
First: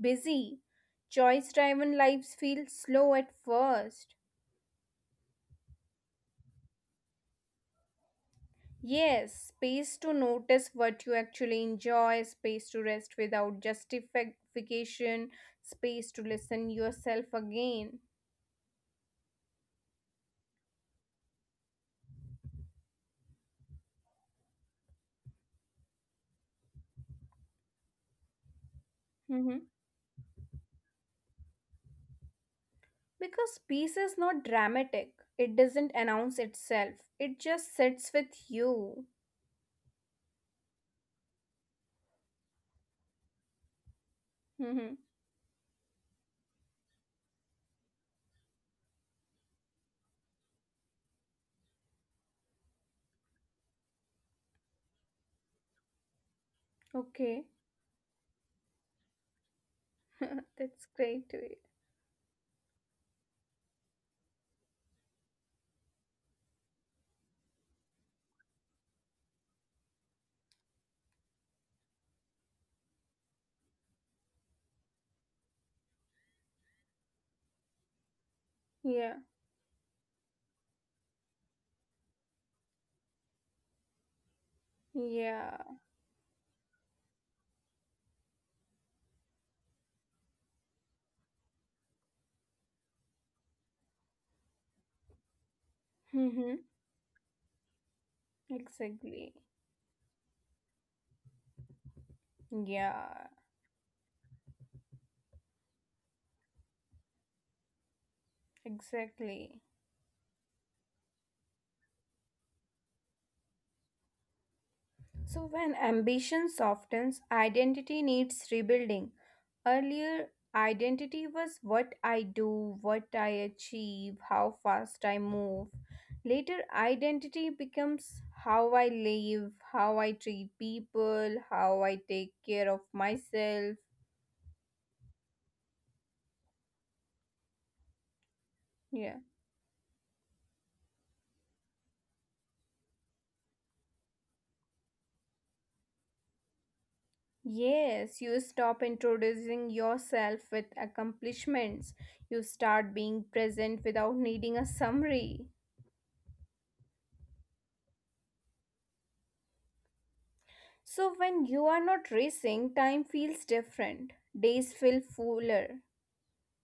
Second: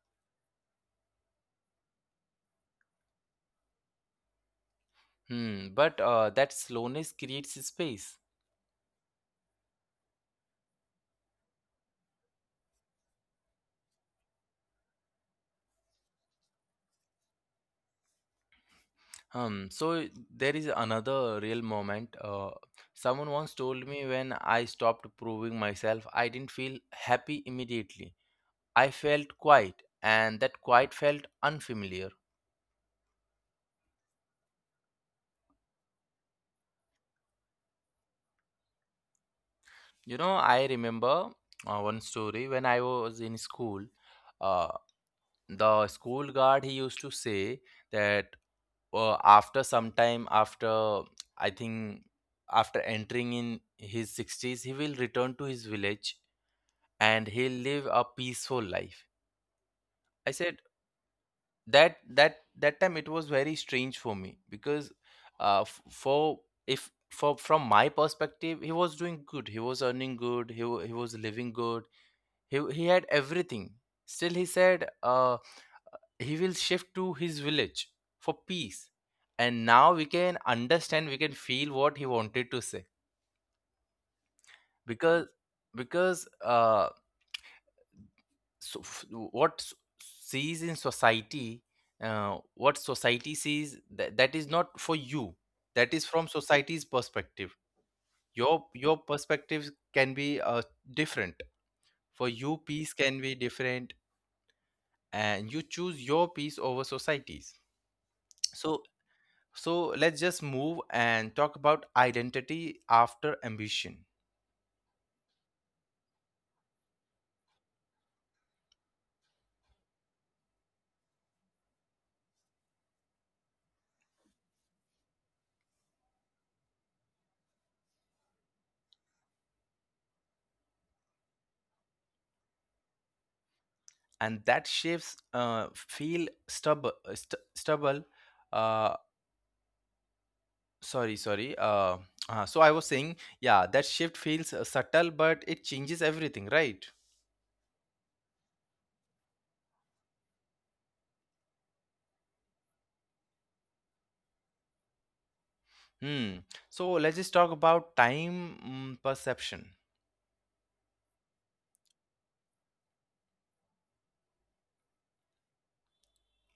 Speaker 2: busy, choice driven lives feel slow at first.
Speaker 1: Hmm, but that slowness creates space.
Speaker 2: Yes, space to notice what you actually enjoy, space to rest without justification, space to listen yourself again.
Speaker 1: So there is another real moment. Someone once told me when I stopped proving myself, I didn't feel happy immediately. I felt
Speaker 2: Mhm.
Speaker 1: quiet, and that quiet felt unfamiliar.
Speaker 2: Because peace is not dramatic, it doesn't announce itself, it just sits with you.
Speaker 1: You know, I remember, one story when I was in school. Uh,
Speaker 2: Mhm.
Speaker 1: the school guard he used to say that, after some time, after I think after entering in his 60s, he will return to his village and
Speaker 2: Okay.
Speaker 1: he'll live a peaceful life. I
Speaker 2: (laughs)
Speaker 1: said,
Speaker 2: That's great to
Speaker 1: that time it was very strange for me because for if for from my perspective he was doing good, he was earning good, he, he was living good, he had everything, still he said he will shift to his village for peace.
Speaker 2: hear.
Speaker 1: And now we can understand, we can feel what he wanted to say.
Speaker 2: Yeah,
Speaker 1: because
Speaker 2: yeah,
Speaker 1: because so what sees in society, what society sees that, that is not for you. That is from
Speaker 2: mm-hmm.
Speaker 1: society's perspective. Your
Speaker 2: Exactly.
Speaker 1: perspective can be different. For you peace can
Speaker 2: Yeah,
Speaker 1: be different, and you choose your peace over society's. So,
Speaker 2: exactly.
Speaker 1: so let's just move and talk about identity after ambition.
Speaker 2: So, when ambition softens, identity needs rebuilding. Earlier, identity was what I do, what I achieve, how fast I move. Later, identity becomes how I live, how I treat people, how I take care of myself.
Speaker 1: And that shapes, stubble, uh,
Speaker 2: Yeah.
Speaker 1: sorry, sorry. So I was saying, yeah, that shift feels subtle, but it changes everything, right?
Speaker 2: Yes, you stop introducing yourself with accomplishments. You start being present without needing a summary.
Speaker 1: Hmm. So let's just talk about time, mm, perception.
Speaker 2: So, when you are not racing, time feels different. Days feel fuller.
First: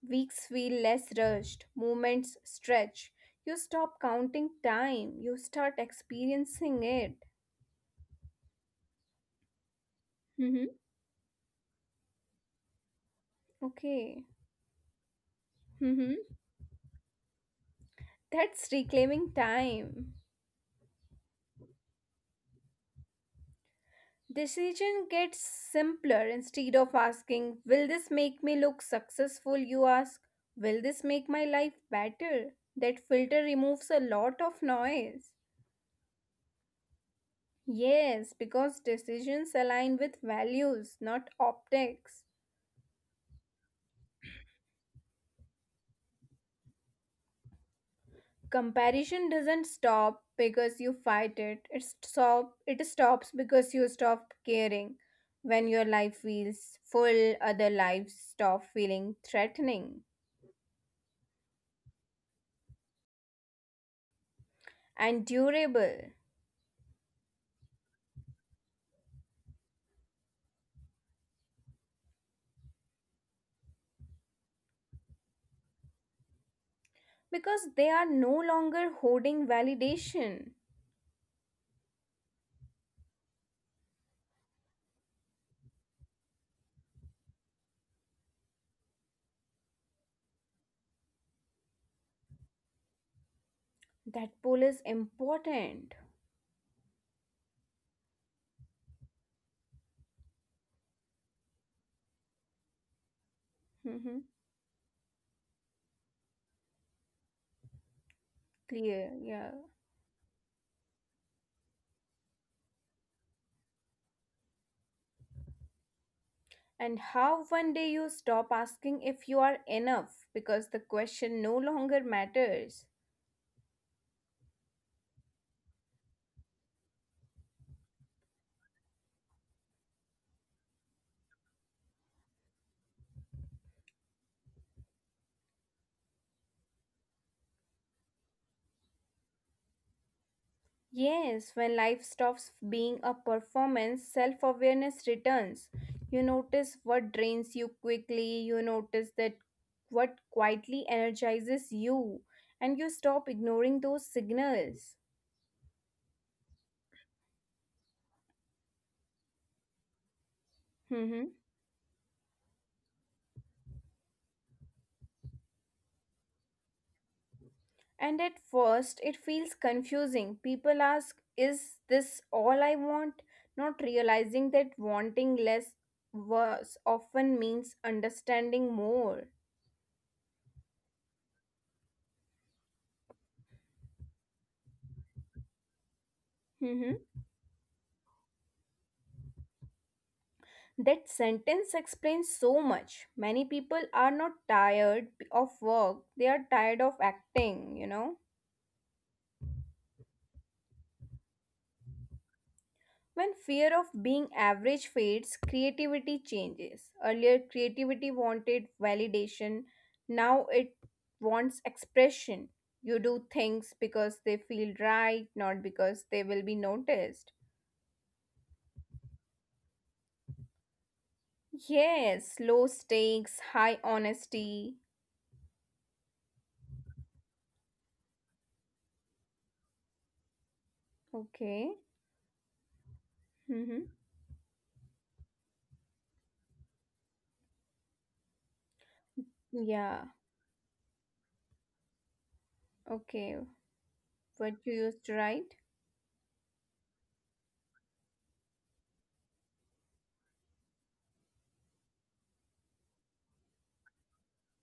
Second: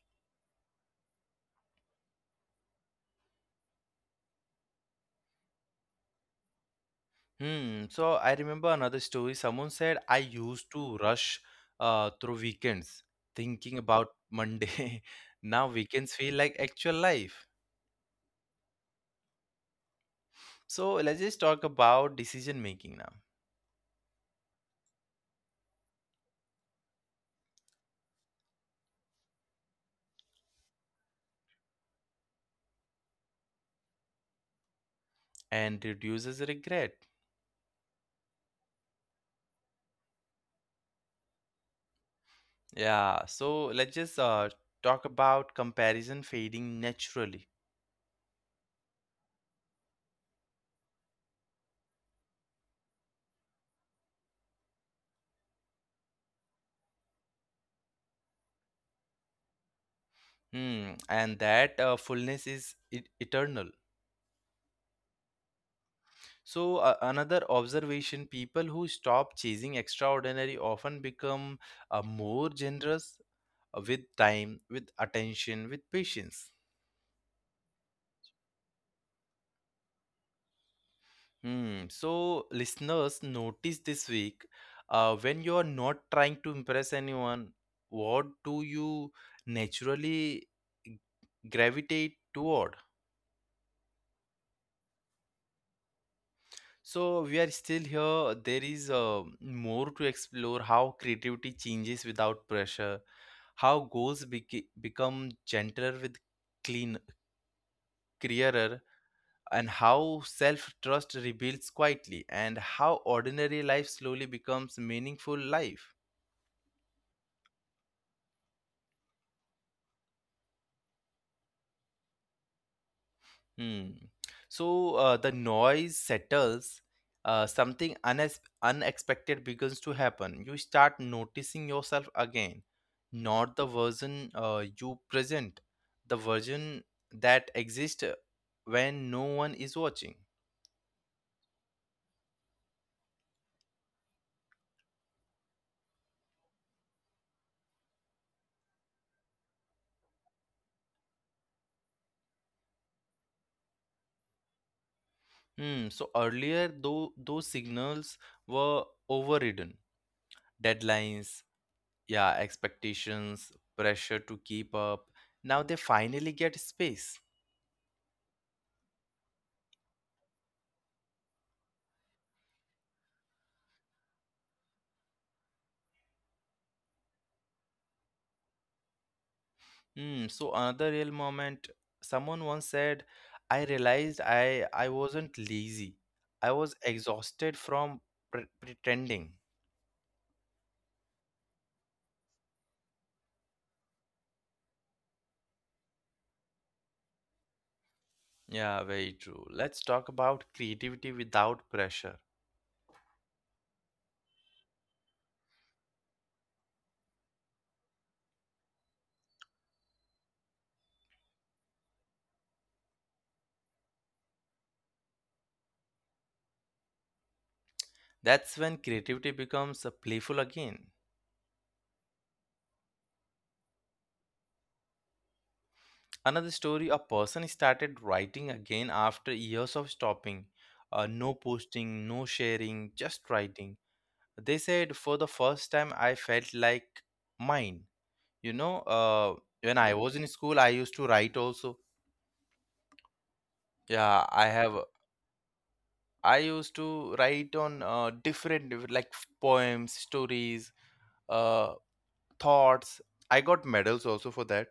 Speaker 2: Weeks feel less rushed. Moments stretch. You stop counting time. You start experiencing it.
Speaker 1: Hmm. So I remember another story. Someone said I
Speaker 2: Mm-hmm.
Speaker 1: used to rush through weekends, thinking
Speaker 2: Okay.
Speaker 1: about Monday. (laughs) Now
Speaker 2: Mm-hmm.
Speaker 1: weekends feel like actual life.
Speaker 2: That's reclaiming time.
Speaker 1: So let's just talk about decision making now,
Speaker 2: Decision gets simpler. Instead of asking, will this make me look successful? You ask, will this make my life better? That filter removes a lot of noise.
Speaker 1: and reduces regret.
Speaker 2: Yes, because decisions align with values, not optics.
Speaker 1: Yeah, so let's just, talk about comparison fading naturally.
Speaker 2: Comparison doesn't stop because you fight it. It stop it stops because you stop caring. When your life feels full, other lives stop feeling threatening
Speaker 1: Hmm, and that fullness is eternal.
Speaker 2: and durable.
Speaker 1: So, another observation, people who stop chasing extraordinary often become, more generous, with time, with attention, with patience.
Speaker 2: Because they are no longer hoarding validation.
Speaker 1: Hmm, so, listeners, notice this week, when you're not trying to impress anyone, what do you naturally gravitate toward?
Speaker 2: That pull is important.
Speaker 1: So we are still here. There is, more to explore, how creativity changes without pressure, how
Speaker 2: Hmm.
Speaker 1: goals become gentler with clean, clearer,
Speaker 2: Clear, yeah.
Speaker 1: and how self trust rebuilds quietly, and how ordinary life slowly becomes meaningful life.
Speaker 2: And how one day you stop asking if you are enough because the question no longer matters.
Speaker 1: Hmm. So the noise settles, something unexpected begins to happen. You start noticing yourself again, not the version you present, the version that exists when no one is watching.
Speaker 2: Yes, when life stops being a performance, self awareness returns. You notice what drains you quickly, you notice that what quietly energizes you, and you stop ignoring those signals.
Speaker 1: Hmm. So earlier, though, those signals were overridden.
Speaker 2: Mm-hmm.
Speaker 1: Deadlines, yeah, expectations, pressure to keep up. Now they finally get space.
Speaker 2: And at first, it feels confusing. People ask, is this all I want? Not realizing that wanting less was often means understanding more.
Speaker 1: Hmm. So another real moment, someone once said, I realized I wasn't lazy. I was
Speaker 2: Mhm.
Speaker 1: exhausted from pretending.
Speaker 2: That sentence explains so much. Many people are not tired of work, they are tired of acting.
Speaker 1: Yeah, very true. Let's talk about creativity without pressure.
Speaker 2: When fear of being average fades, creativity changes. Earlier, creativity wanted validation, now it wants expression. You do things because they feel right, not because they will be noticed.
Speaker 1: That's when creativity becomes, playful again.
Speaker 2: Yes, low stakes, high honesty.
Speaker 1: Another story, a person started writing again after years of stopping. No
Speaker 2: Okay.
Speaker 1: posting, no sharing, just writing.
Speaker 2: Mm-hmm.
Speaker 1: They said, for the first time, I felt like mine. You know, when I
Speaker 2: Yeah.
Speaker 1: was in school, I used to write also.
Speaker 2: Okay.
Speaker 1: Yeah, I
Speaker 2: What you
Speaker 1: have.
Speaker 2: used to write?
Speaker 1: I used to write on, different like poems, stories, uh, thoughts. I got medals also for that.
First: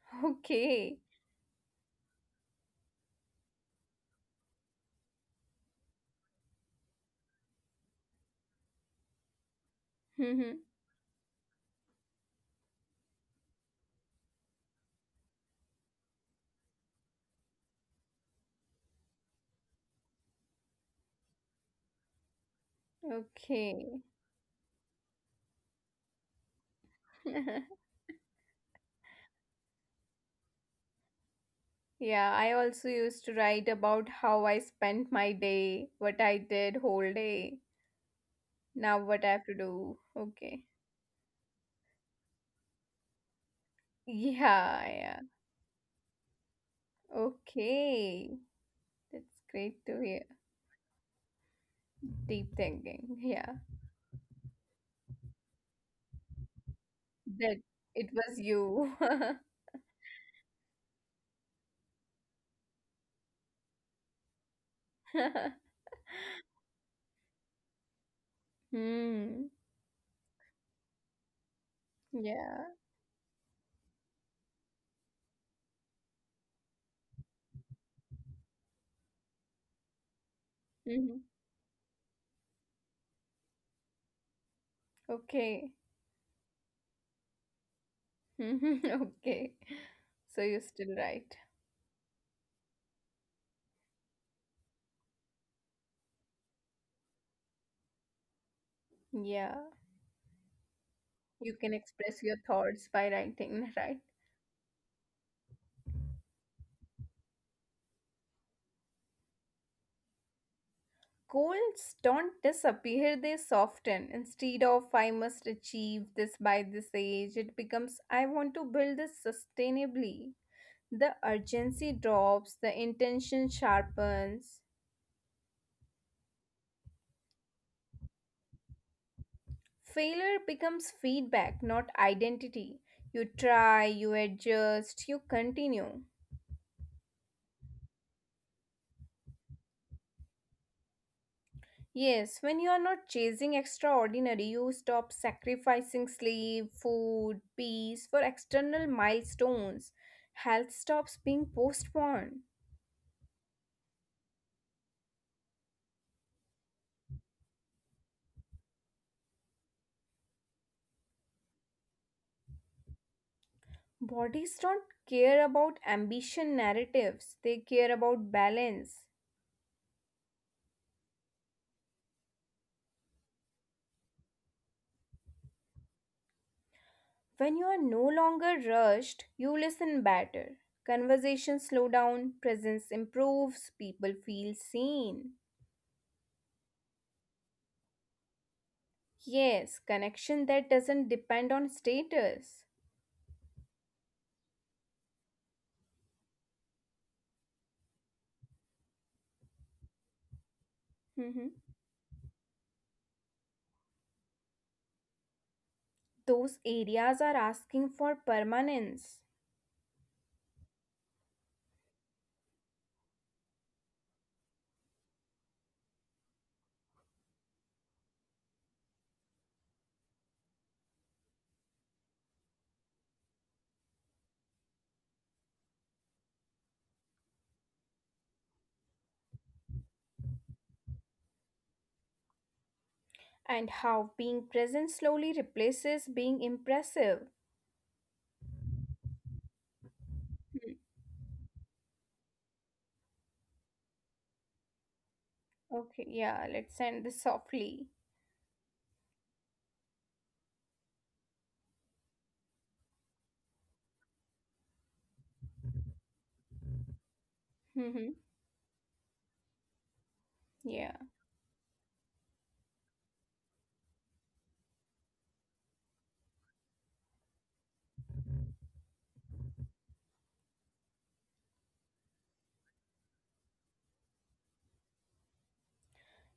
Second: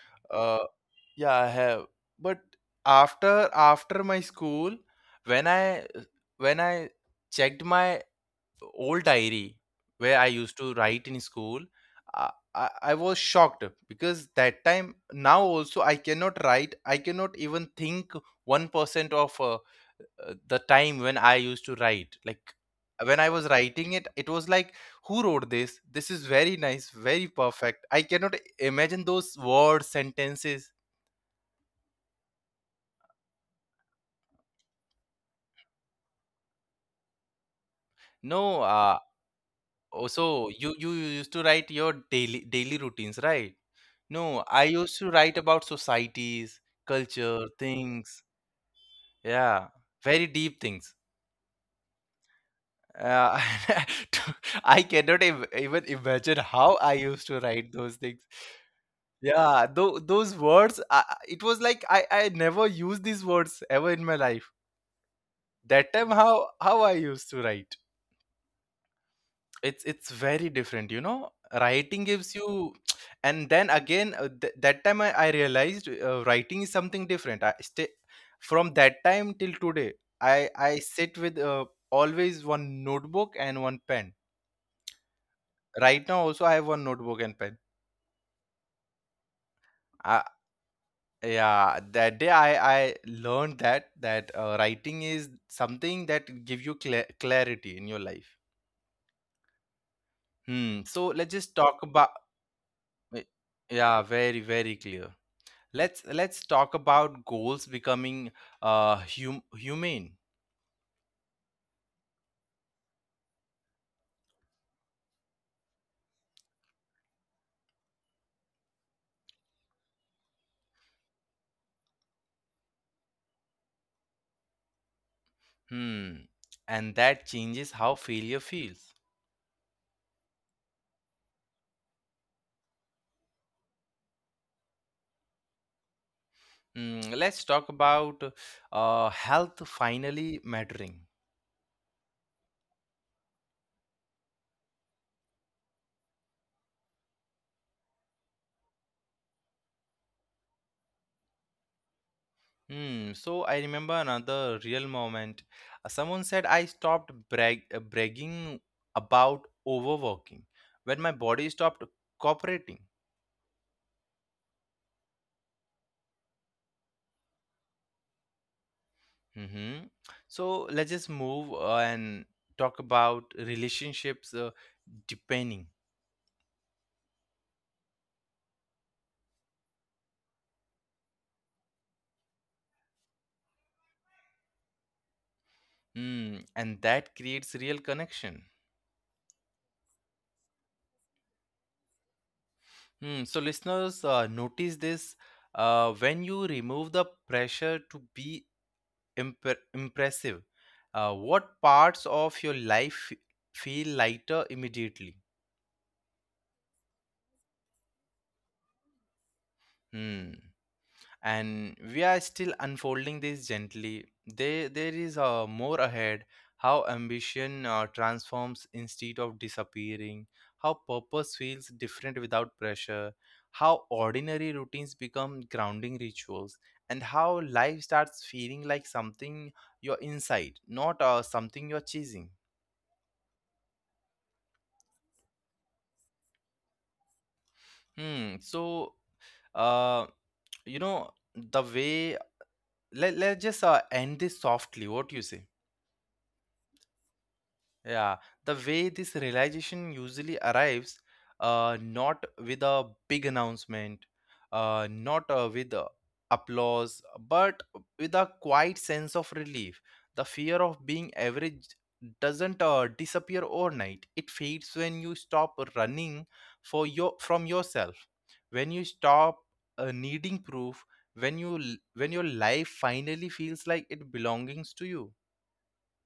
Speaker 2: (laughs)
Speaker 1: Uh,
Speaker 2: Okay.
Speaker 1: yeah, I have. But after my school, when I checked my old diary where I
Speaker 2: Mm-hmm.
Speaker 1: used to write in school, I was shocked because that time now also I cannot write. I cannot even think 1% of, the time when I used to write. Like when I was writing
Speaker 2: Okay.
Speaker 1: it, it was like, who wrote this? This is very nice, very
Speaker 2: (laughs)
Speaker 1: perfect. I cannot imagine those words, sentences.
Speaker 2: Yeah, I also used to write about how I spent my day, what I did whole day,
Speaker 1: No,
Speaker 2: now what I have to do.
Speaker 1: Oh, so
Speaker 2: Okay. (laughs)
Speaker 1: you used to write your daily routines, right? No, I
Speaker 2: Yeah,
Speaker 1: used to
Speaker 2: yeah.
Speaker 1: write about societies, culture, things.
Speaker 2: Okay. That's
Speaker 1: Yeah,
Speaker 2: great to hear.
Speaker 1: very deep things.
Speaker 2: Deep thinking.
Speaker 1: Uh,
Speaker 2: Yeah.
Speaker 1: (laughs) to- I cannot ev even imagine how I used to
Speaker 2: That
Speaker 1: write those
Speaker 2: it
Speaker 1: things.
Speaker 2: was you. (laughs)
Speaker 1: Yeah, tho those words, it was like I never used these words ever in my life. That time, how I used to write.
Speaker 2: Hmm.
Speaker 1: It's very different, you know, writing gives
Speaker 2: Yeah.
Speaker 1: you. And then again, that time, I realized, writing is something different. I stay from that time till today I
Speaker 2: Hmm.
Speaker 1: sit with, always one notebook and one pen.
Speaker 2: Okay.
Speaker 1: Right now also I have one notebook and pen.
Speaker 2: (laughs) Okay. So
Speaker 1: I,
Speaker 2: you still write.
Speaker 1: yeah, that day I learned that writing is something that give you clarity in your life.
Speaker 2: Yeah.
Speaker 1: Hmm. So
Speaker 2: You
Speaker 1: let's
Speaker 2: can
Speaker 1: just talk
Speaker 2: express your
Speaker 1: about,
Speaker 2: thoughts by
Speaker 1: eh,
Speaker 2: writing, (laughs) right?
Speaker 1: yeah, very very clear. Let's talk about goals becoming, humane.
Speaker 2: Goals don't disappear, they soften. Instead of I must achieve this by this age, it becomes I want to build this sustainably. The urgency drops, the intention sharpens.
Speaker 1: Hmm, and that changes how failure feels.
Speaker 2: Failure becomes feedback, not identity. You try, you adjust, you continue.
Speaker 1: Hmm, let's talk about, health finally mattering.
Speaker 2: Yes, when you are not chasing extraordinary, you stop sacrificing sleep, food, peace for external milestones. Health stops being postponed.
Speaker 1: Hmm, so I remember another real moment. Someone said I stopped bragging about overworking when my body stopped cooperating.
Speaker 2: Bodies don't care about ambition narratives, they care about balance.
Speaker 1: Hmm, so let's just move, and talk about relationships, depending.
Speaker 2: When you are no longer rushed, you listen better. Conversations slow down, presence improves, people feel seen.
Speaker 1: Mm, and that creates real connection.
Speaker 2: Yes, connection that doesn't depend on status.
Speaker 1: Hmm. So listeners, notice this, when you remove the pressure to be impressive, what
Speaker 2: Mm-hmm.
Speaker 1: parts of your life feel lighter immediately?
Speaker 2: Those areas are asking for permanence,
Speaker 1: Hmm. And we are still unfolding this gently. There is, more ahead. How ambition transforms instead of disappearing, how purpose feels different without pressure, how ordinary routines become grounding rituals, and how life starts feeling like something you're inside, not something you're chasing.
Speaker 2: and how being present slowly replaces being impressive.
Speaker 1: Hmm. Uh
Speaker 2: Hmm.
Speaker 1: you know the way, let, let's just, end this softly, what do you say?
Speaker 2: Okay, yeah, let's end this softly.
Speaker 1: Yeah, the way this realization usually arrives, not with a big announcement, not with applause, but
Speaker 2: Hmm.
Speaker 1: with a quiet sense of relief. The fear
Speaker 2: Yeah.
Speaker 1: of being average doesn't disappear overnight. It fades when you stop running for your from yourself, when you stop, needing proof, when you when your life finally feels like it belongs to you.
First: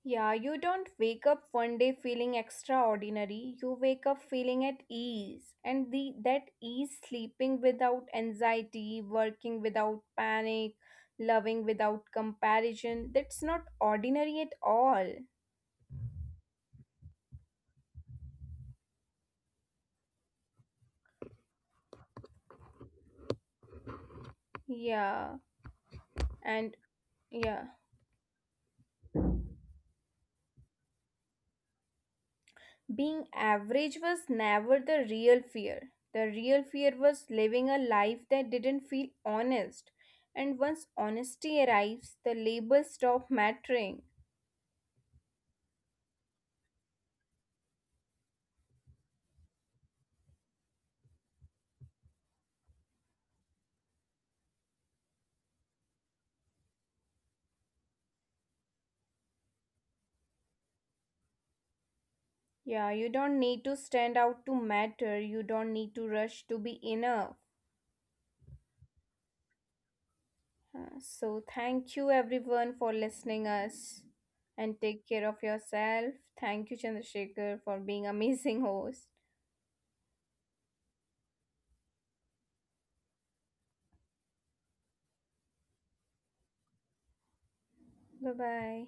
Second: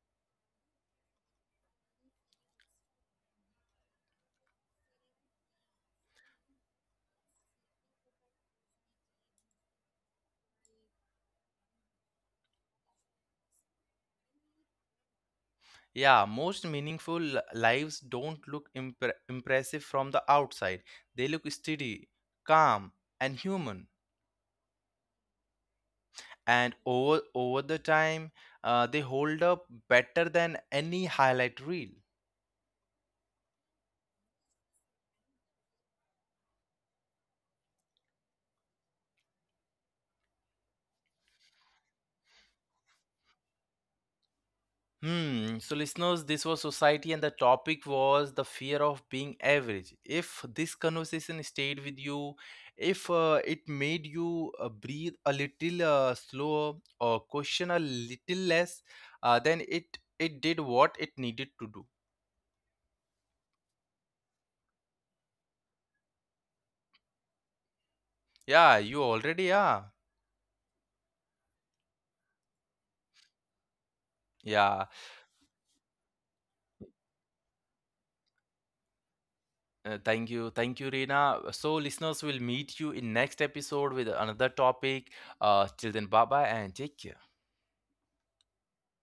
Speaker 2: Yeah, you don't wake up one day feeling extraordinary. You wake up feeling at ease. And the that ease sleeping without anxiety, working without panic, loving without comparison, that's not ordinary at all.
Speaker 1: Yeah, most meaningful lives don't look impressive from the outside. They look steady, calm, and human.
Speaker 2: Yeah.
Speaker 1: And
Speaker 2: And
Speaker 1: over the
Speaker 2: yeah.
Speaker 1: time, they hold up better than any highlight reel.
Speaker 2: Being average was never the real fear. The real fear was living a life that didn't feel honest. And once honesty arrives, the labels stop mattering.
Speaker 1: Hmm. So, listeners, this was society, and the topic was the fear of being average. If this conversation stayed with you, if it made you, breathe a little, slower, or question a little less, then it did what it needed to do.
Speaker 2: Yeah, you don't need to stand out to matter. You don't need to rush to be enough.
Speaker 1: Yeah, you already are.
Speaker 2: So thank you everyone for listening us
Speaker 1: Yeah.
Speaker 2: and take care of yourself. Thank you Chandrasekhar for being amazing (laughs) host.
Speaker 1: Thank you, Reena. So, listeners, will meet you in next episode with another topic. Till then, bye bye and take care.
Speaker 2: Bye bye.